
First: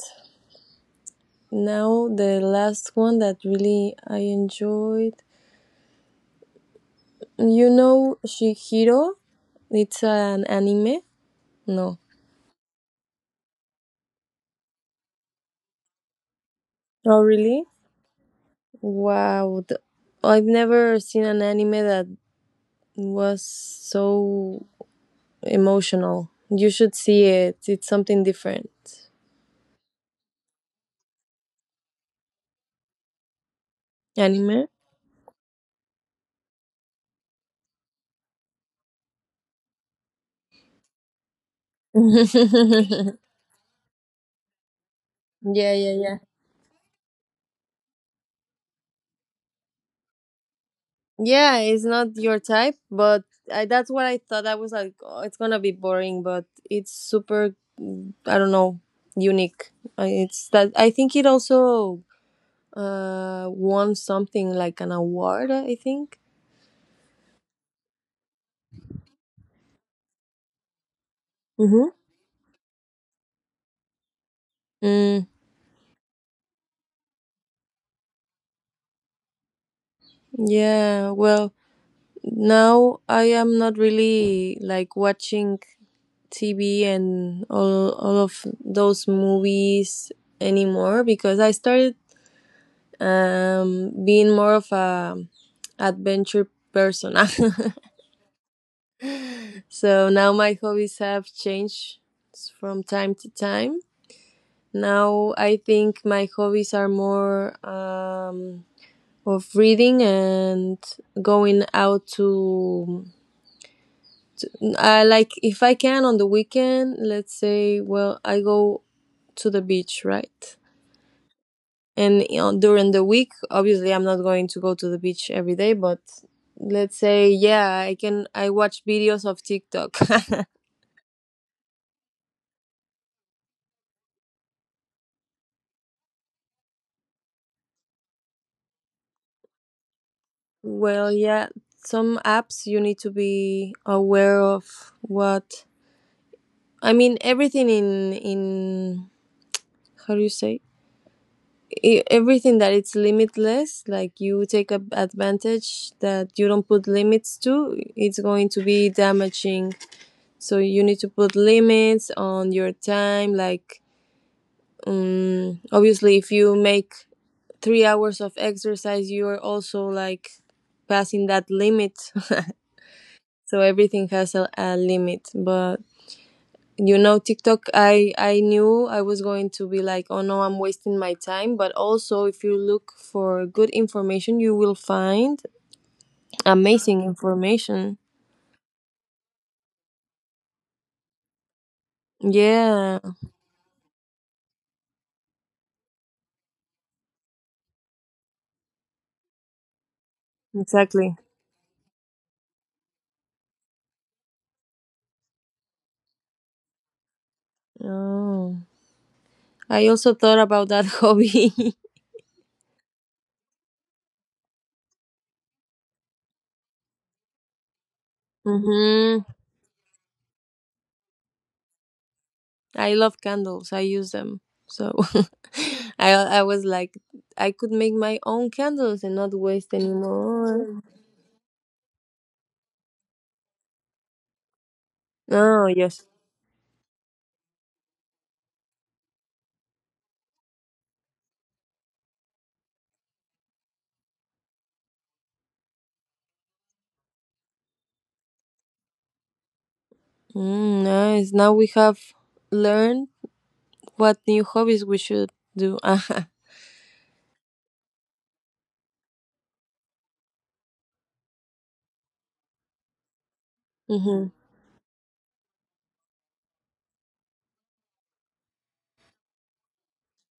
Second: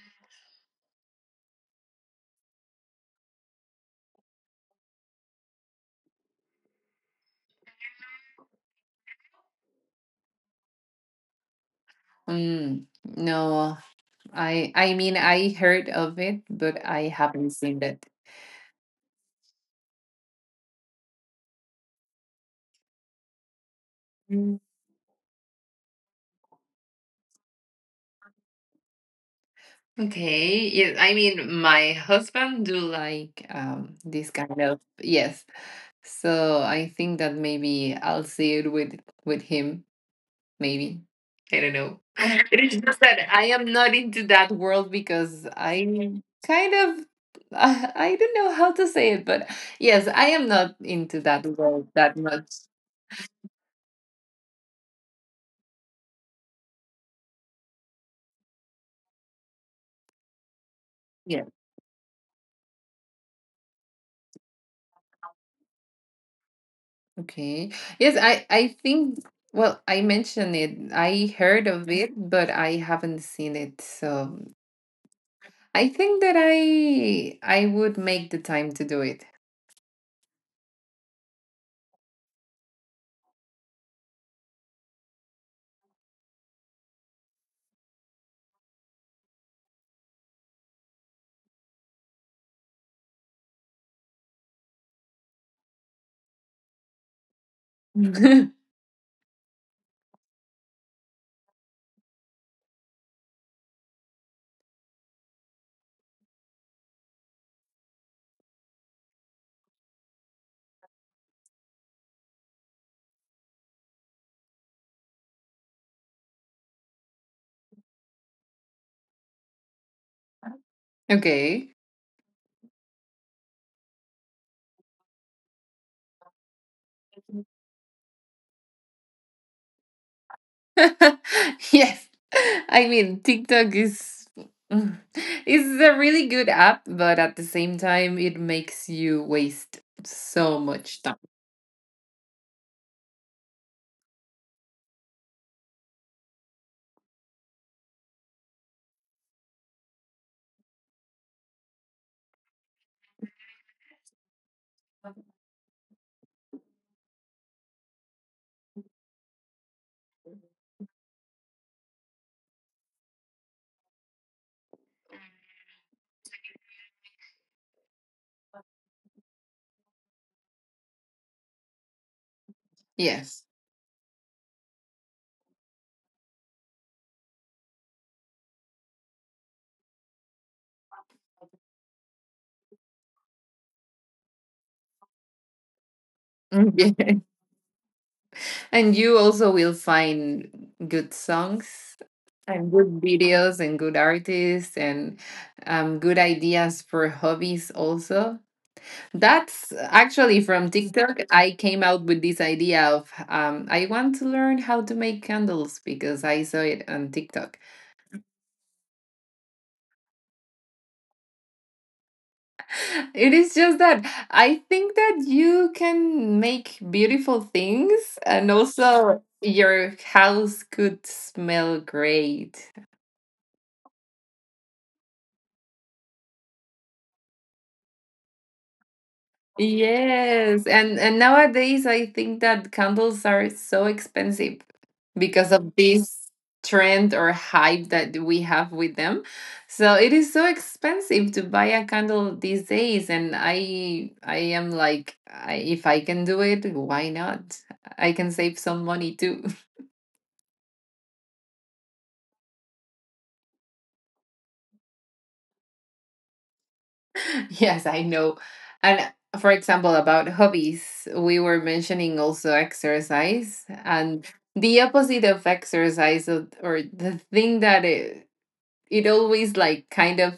S1: now the last one that really I enjoyed. You know, Shihiro. It's an anime. No.
S2: Mm, no, I mean, I heard of it, but I
S1: Oh,
S2: haven't
S1: really?
S2: seen it.
S1: Wow, I've never seen an anime that was
S2: Mm.
S1: so emotional. You should see it. It's something different.
S2: Okay. Yes, I mean, my husband do like this kind
S1: Anime?
S2: of yes. So I think that maybe I'll see it with him. Maybe I don't know. It is just
S1: Yeah,
S2: that I am not into that world because
S1: yeah,
S2: I
S1: yeah.
S2: kind of I don't know how to say it, but yes, I am not into that
S1: Yeah, it's
S2: world that
S1: not your
S2: much.
S1: type, but I, that's what I thought. I was like, oh, it's gonna be boring, but it's super, I don't know, unique. It's that I think it
S2: Yeah.
S1: also uh, won something like an award, I think.
S2: Okay. Yes, I think. Well, I mentioned it. I heard
S1: Mm-hmm.
S2: of it, but I haven't seen it. So
S1: Mm,
S2: I think that I would make the time to do it.
S1: yeah. Well, now I am not really like watching TV and all of those movies anymore because I started being more of a adventure person. So now my hobbies have changed from time to time. Now I think my hobbies are more um, of reading and going out to I like if I can on the weekend, let's say, well, I go to the beach, right?
S2: Okay.
S1: And you know, during the week, obviously, I'm not going to go to the beach every day, but let's say, yeah, I can. I watch videos of TikTok.
S2: Yes. I mean, TikTok is is a really good app, but at the same time, it makes you waste so much
S1: Well,
S2: time.
S1: yeah, some apps you need to be aware of what I mean, everything in how do you say, everything that it's limitless, like you take a advantage that you don't put limits to, it's going to be damaging, so you need to put limits on your time, like obviously if you make 3 hours of exercise, you're also like passing that limit.
S2: Yes.
S1: So everything has a limit, but you know TikTok, I knew I was going to be like, oh no, I'm wasting my time, but also if you look for good information, you will find
S2: Yeah.
S1: amazing information.
S2: And you also will find good songs and
S1: Yeah,
S2: good videos and good artists and good ideas for hobbies also. That's actually from
S1: exactly.
S2: TikTok. I came out with this idea of I want to learn how to make candles because I saw it on TikTok.
S1: Oh, I also thought about that hobby.
S2: It is just that I think that you can make beautiful things and
S1: Mm-hmm.
S2: also your house could smell great.
S1: I love candles, I use them, so I was like, I could make my own candles and not waste
S2: Yes,
S1: anymore.
S2: and nowadays I think that candles are so expensive because
S1: Oh,
S2: of
S1: yes.
S2: this trend or hype that we have with them. So it is so expensive to buy a candle these days, and I am like, I, if I can do it, why not? I can save some money too.
S1: Mm, nice, now we have learned what new hobbies we should do.
S2: Yes, I know. And for example, about hobbies, we were mentioning also exercise and
S1: Hmm.
S2: the opposite of exercise of, or the thing that it always like kind of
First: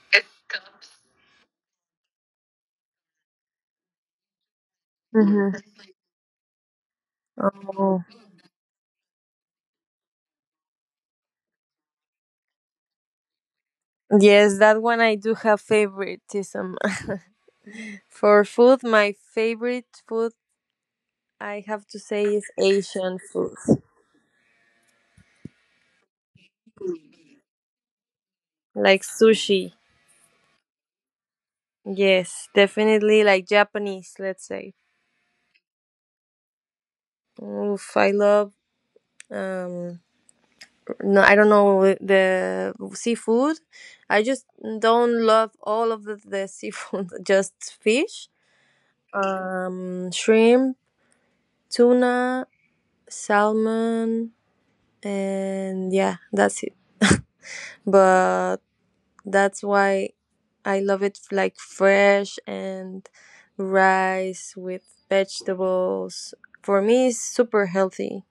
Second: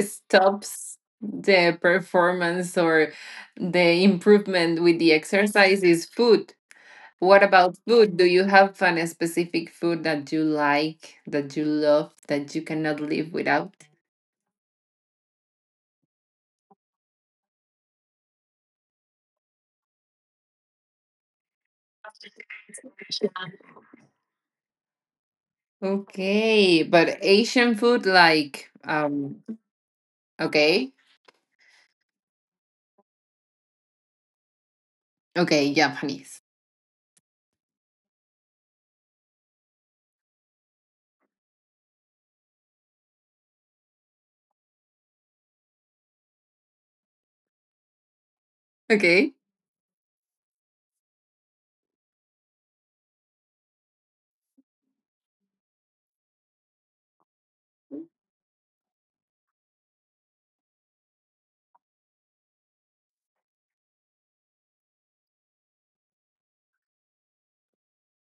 S2: stops the performance or the improvement with the
S1: Hmm.
S2: exercise is food. What about
S1: Oh.
S2: food? Do you have an specific food that you like, that you love, that you cannot live without?
S1: Yes, that one I do have favoritism. For food, my favorite food I have to say is Asian food,
S2: Okay, but Asian food like
S1: like sushi.
S2: okay.
S1: Yes, definitely like Japanese, let's say.
S2: Okay, Japanese.
S1: Oof, I love um, no I don't know the seafood. I just don't love all of the seafood, just fish,
S2: Okay.
S1: um, shrimp, tuna, salmon, and yeah, that's it. But that's why I love it like fresh, and rice with vegetables. For me, it's super healthy.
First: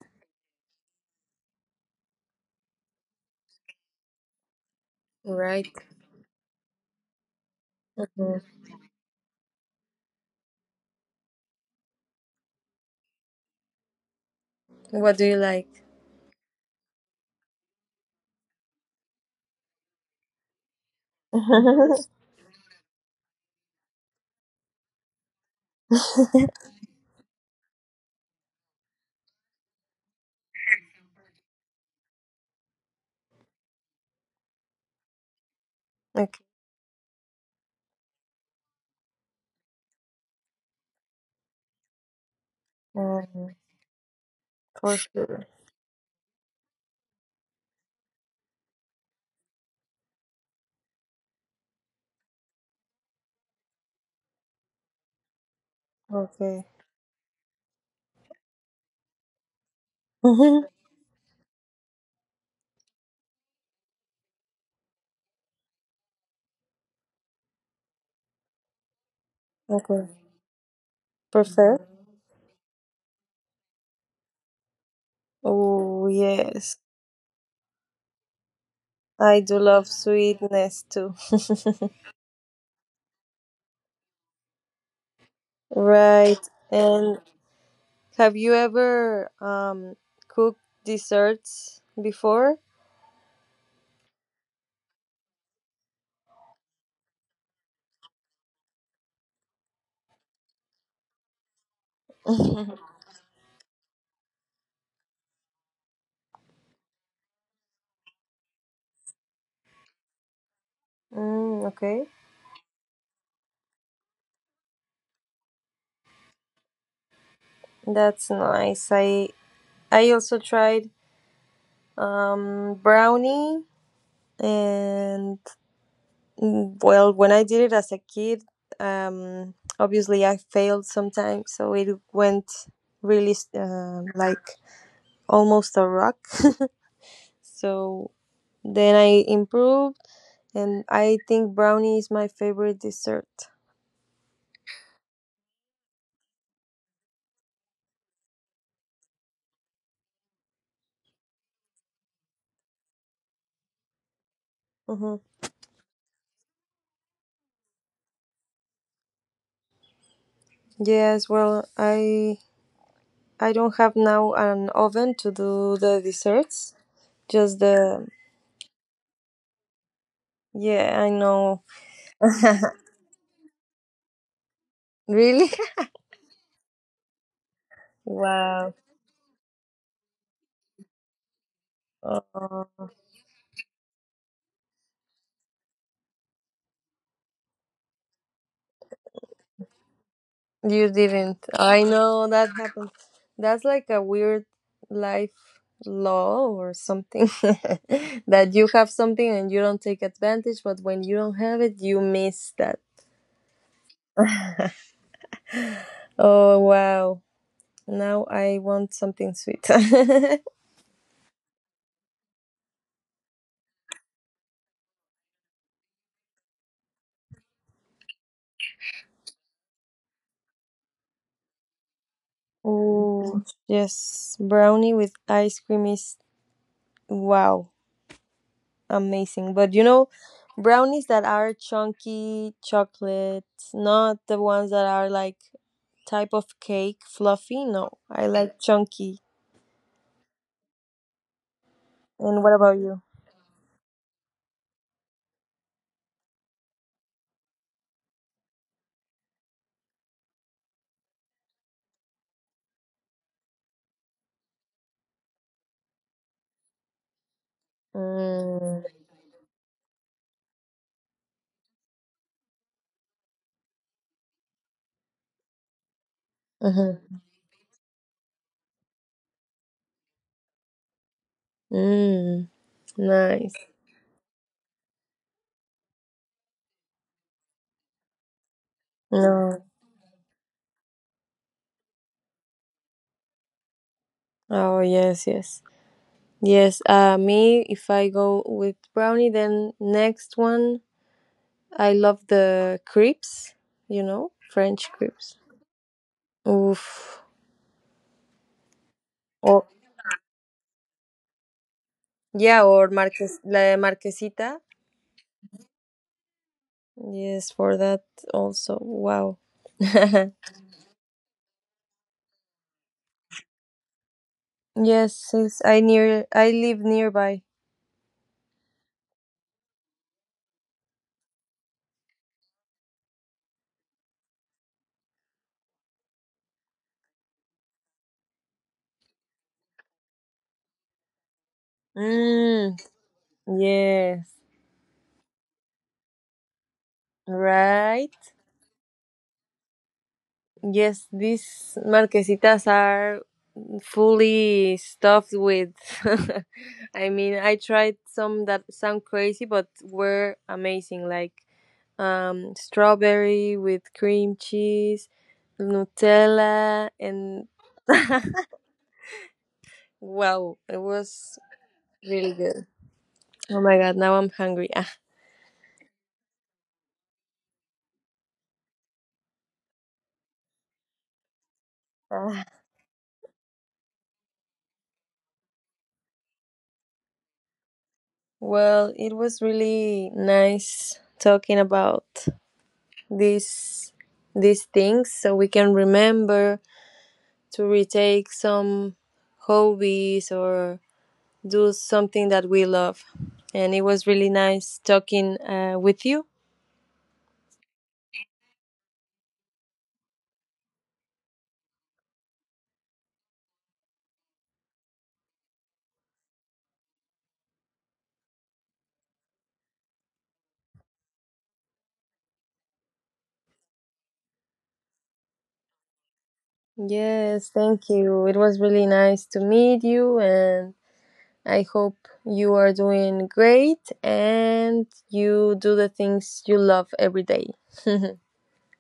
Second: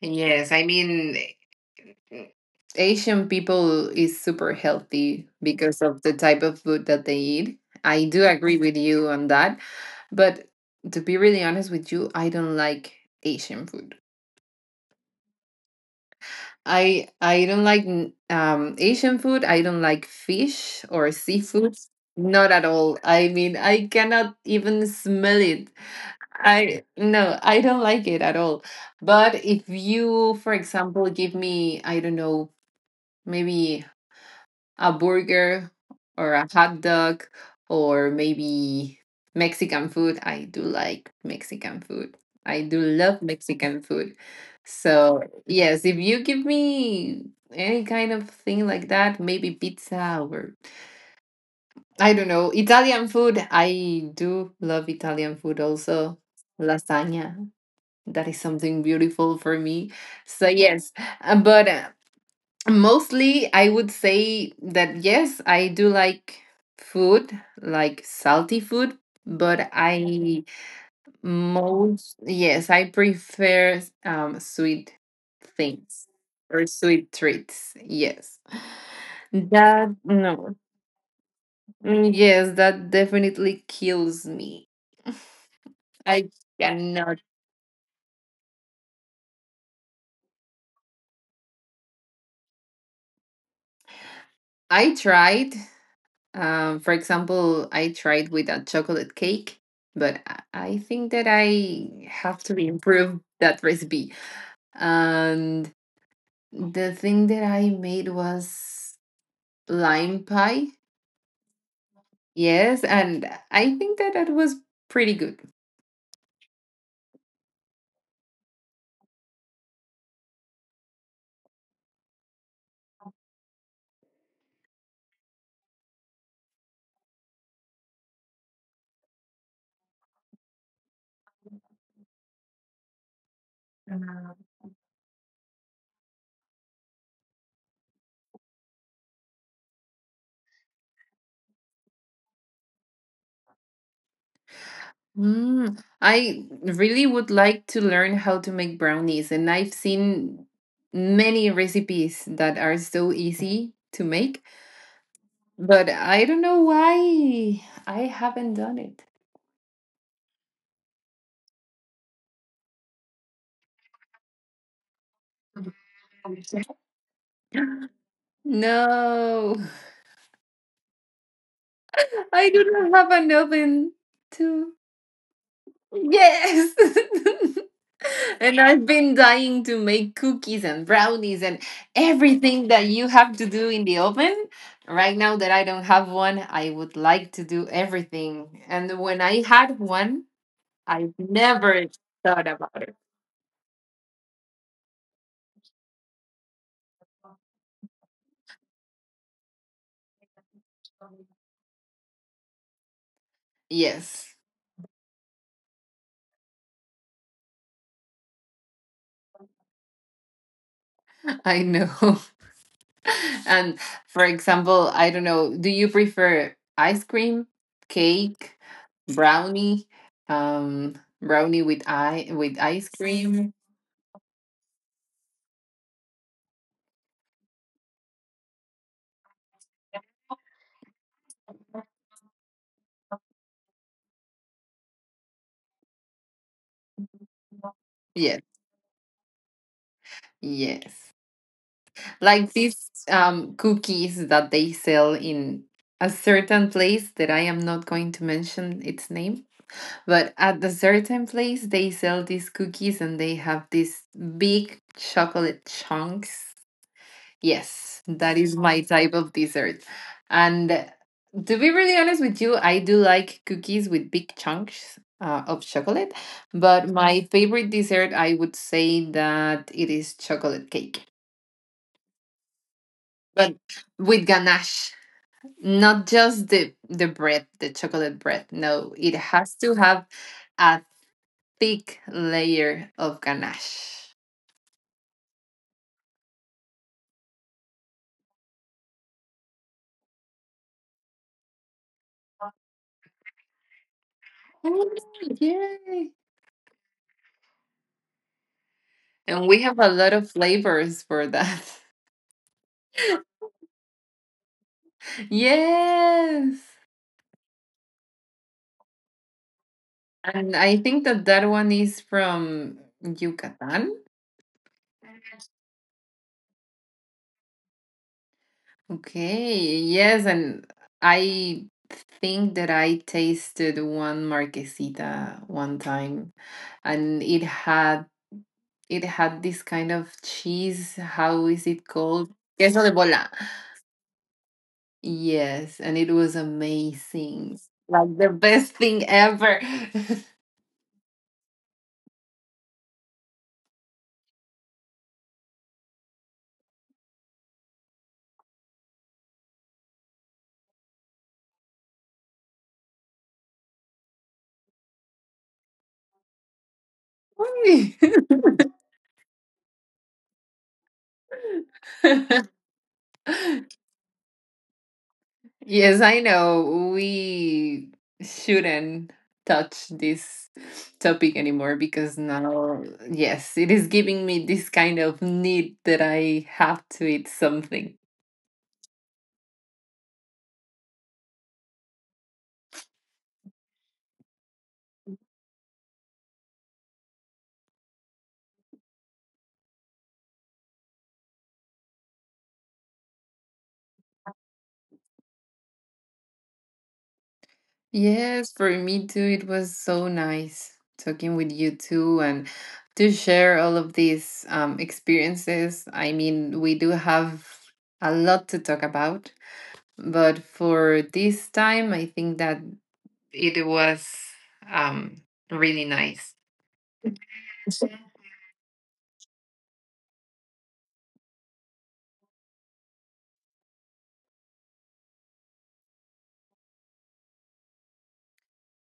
S2: Yes, I mean eh, Asian people is super healthy
S1: Right.
S2: because of the type of food that they eat. I do agree
S1: Mhm.
S2: with you on that, but to be really honest with you, I don't like Asian food.
S1: What do you like?
S2: I don't like Asian food. I don't like fish or seafood. Not at all. I mean, I cannot even smell it. I no, I don't like it at all. But if you, for example, give me, I don't know, maybe a burger or
S1: Okay.
S2: a hot dog or maybe Mexican food, I do like Mexican food. I do love
S1: Um,
S2: Mexican food.
S1: for
S2: So,
S1: sure.
S2: yes, if you give me any kind of thing like that, maybe pizza or I don't know, Italian food, I do love Italian food also.
S1: Okay.
S2: Lasagna, that is something beautiful for me. So
S1: Mhm.
S2: yes, but mostly I would say that yes I do like food, like salty food, but
S1: Okay.
S2: I
S1: Prefer?
S2: most yes I prefer sweet things
S1: Oh,
S2: or
S1: yes.
S2: sweet treats. Yes,
S1: I do love
S2: that no.
S1: sweetness too.
S2: Mm, yes, that definitely kills me. I
S1: Right.
S2: cannot.
S1: And have you ever um, cooked desserts before?
S2: I tried. For example, I tried with a chocolate cake, but I think that I have to improve that recipe. And the thing that I made was lime pie.
S1: Mm, okay.
S2: Yes, and I think that that was pretty good.
S1: That's nice. I also tried um, brownie, and mm, well, when I did it as a kid, um obviously I failed sometimes, so it went really um, like almost a rock. So then I improved, and I think brownie is my favorite dessert.
S2: Mm, I really would like to learn how to make brownies, and I've seen many recipes that are so easy to make,
S1: Hmm.
S2: but I don't know why I haven't done it.
S1: Yes, well, I don't have now an oven to do the desserts. Just the
S2: No,
S1: yeah, I know.
S2: I do not have an oven too.
S1: Really?
S2: Yes. And
S1: Wow.
S2: I've been dying to make cookies and brownies and everything that
S1: Uh,
S2: you have to do in the oven. Right now that I don't have one, I would like to do everything. And when I had one,
S1: you
S2: I
S1: didn't. I
S2: never
S1: know
S2: thought
S1: that
S2: about
S1: happened.
S2: it.
S1: That's like a weird life law or something that you have something and you don't take advantage, but when you don't have it, you miss that.
S2: Yes.
S1: Oh, wow. Now I want something sweet.
S2: I know. And for example, I don't know, do you prefer ice cream, cake, brownie, um, brownie with I with ice
S1: Oh,
S2: cream?
S1: yes, brownie with ice cream is wow, amazing. But you know, brownies that are chunky chocolates, not the ones that are like type of cake, fluffy. No, I
S2: Yes,
S1: like chunky.
S2: yes.
S1: And
S2: Like
S1: what
S2: these
S1: about you?
S2: cookies that they sell in a certain place that I am not going to mention its name, but at the certain place they sell these cookies and they have these big chocolate chunks. Yes, that is my
S1: Mm,
S2: type of dessert. And to be really honest with you, I do like cookies with big chunks of chocolate, but
S1: uh-huh.
S2: my favorite dessert, I would say that it is chocolate cake,
S1: Mm, nice.
S2: but with ganache. Not just the bread, the chocolate bread. No, it has
S1: No.
S2: to have a thick layer of ganache.
S1: Oh, yes, yes. Yes, me, if I go with brownie, then next one I love the crepes, you know, French
S2: Oh,
S1: crepes.
S2: yay!
S1: Oof.
S2: And we
S1: Or
S2: have a lot of flavors for that.
S1: yeah, or Marques La Marquesita.
S2: Yes.
S1: Yes, for that also. Wow. Yes,
S2: And I think that that one is from Yucatan.
S1: since I near I live nearby.
S2: Okay. Yes. And I think that I tasted one marquesita one time and it had this kind of cheese. How is it called?
S1: Mm,
S2: Queso de bola.
S1: yes.
S2: Yes, and it was amazing. Like
S1: Right.
S2: the best thing ever.
S1: Yes, these marquesitas are fully stuffed with. I mean, I tried some that sound crazy, but were amazing. Like strawberry with cream cheese, Nutella, and wow, it was really
S2: Why?
S1: good. Oh my god, now I'm hungry. Ah.
S2: Yes, I know we shouldn't touch this topic anymore because
S1: Ah.
S2: now, yes, it is giving me this kind of need that I have to eat something.
S1: Well, it was really nice talking about these these things so we can remember to retake some hobbies or do something that we love. And it was really nice talking with you.
S2: Yes, for me too, it was so nice talking with you too and to share all of these experiences. I mean, we do have a lot to talk about, but for this time, I think that it was um, really nice.
S1: Yes, thank you. It was really nice to meet you, and I hope you are doing great and you do the things you love every day.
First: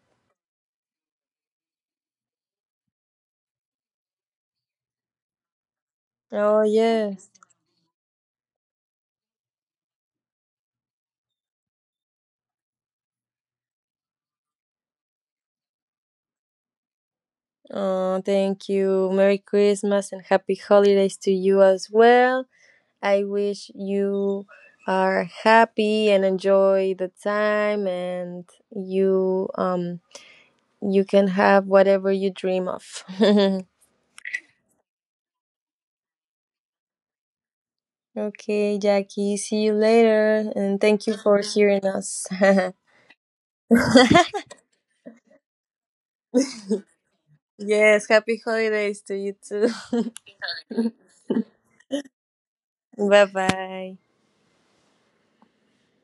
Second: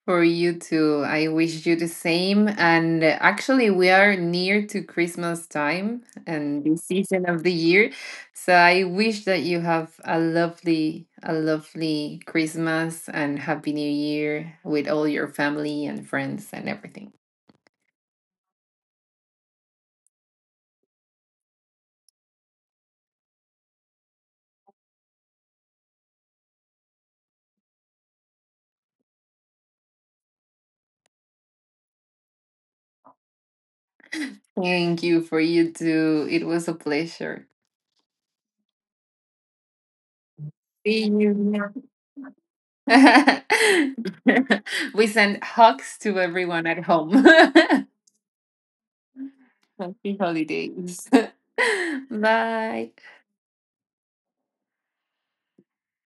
S2: For you too. I wish you the same. And actually, we are near to Christmas time
S1: Oh,
S2: and the season
S1: yes.
S2: of the year. So I wish that you have a lovely Christmas and Happy New Year with all your family and friends and everything.
S1: Oh, thank you. Merry Christmas and happy holidays to you as well. I wish you are happy and enjoy the time, and you um, you can have whatever you dream of.
S2: Thank you for you too. It was a pleasure.
S1: Okay, Jackie, see you later. And
S2: See
S1: thank you for
S2: you.
S1: hearing us.
S2: We send hugs to everyone at home.
S1: Yes, happy holidays to you too.
S2: Happy holidays. Bye.
S1: Bye bye.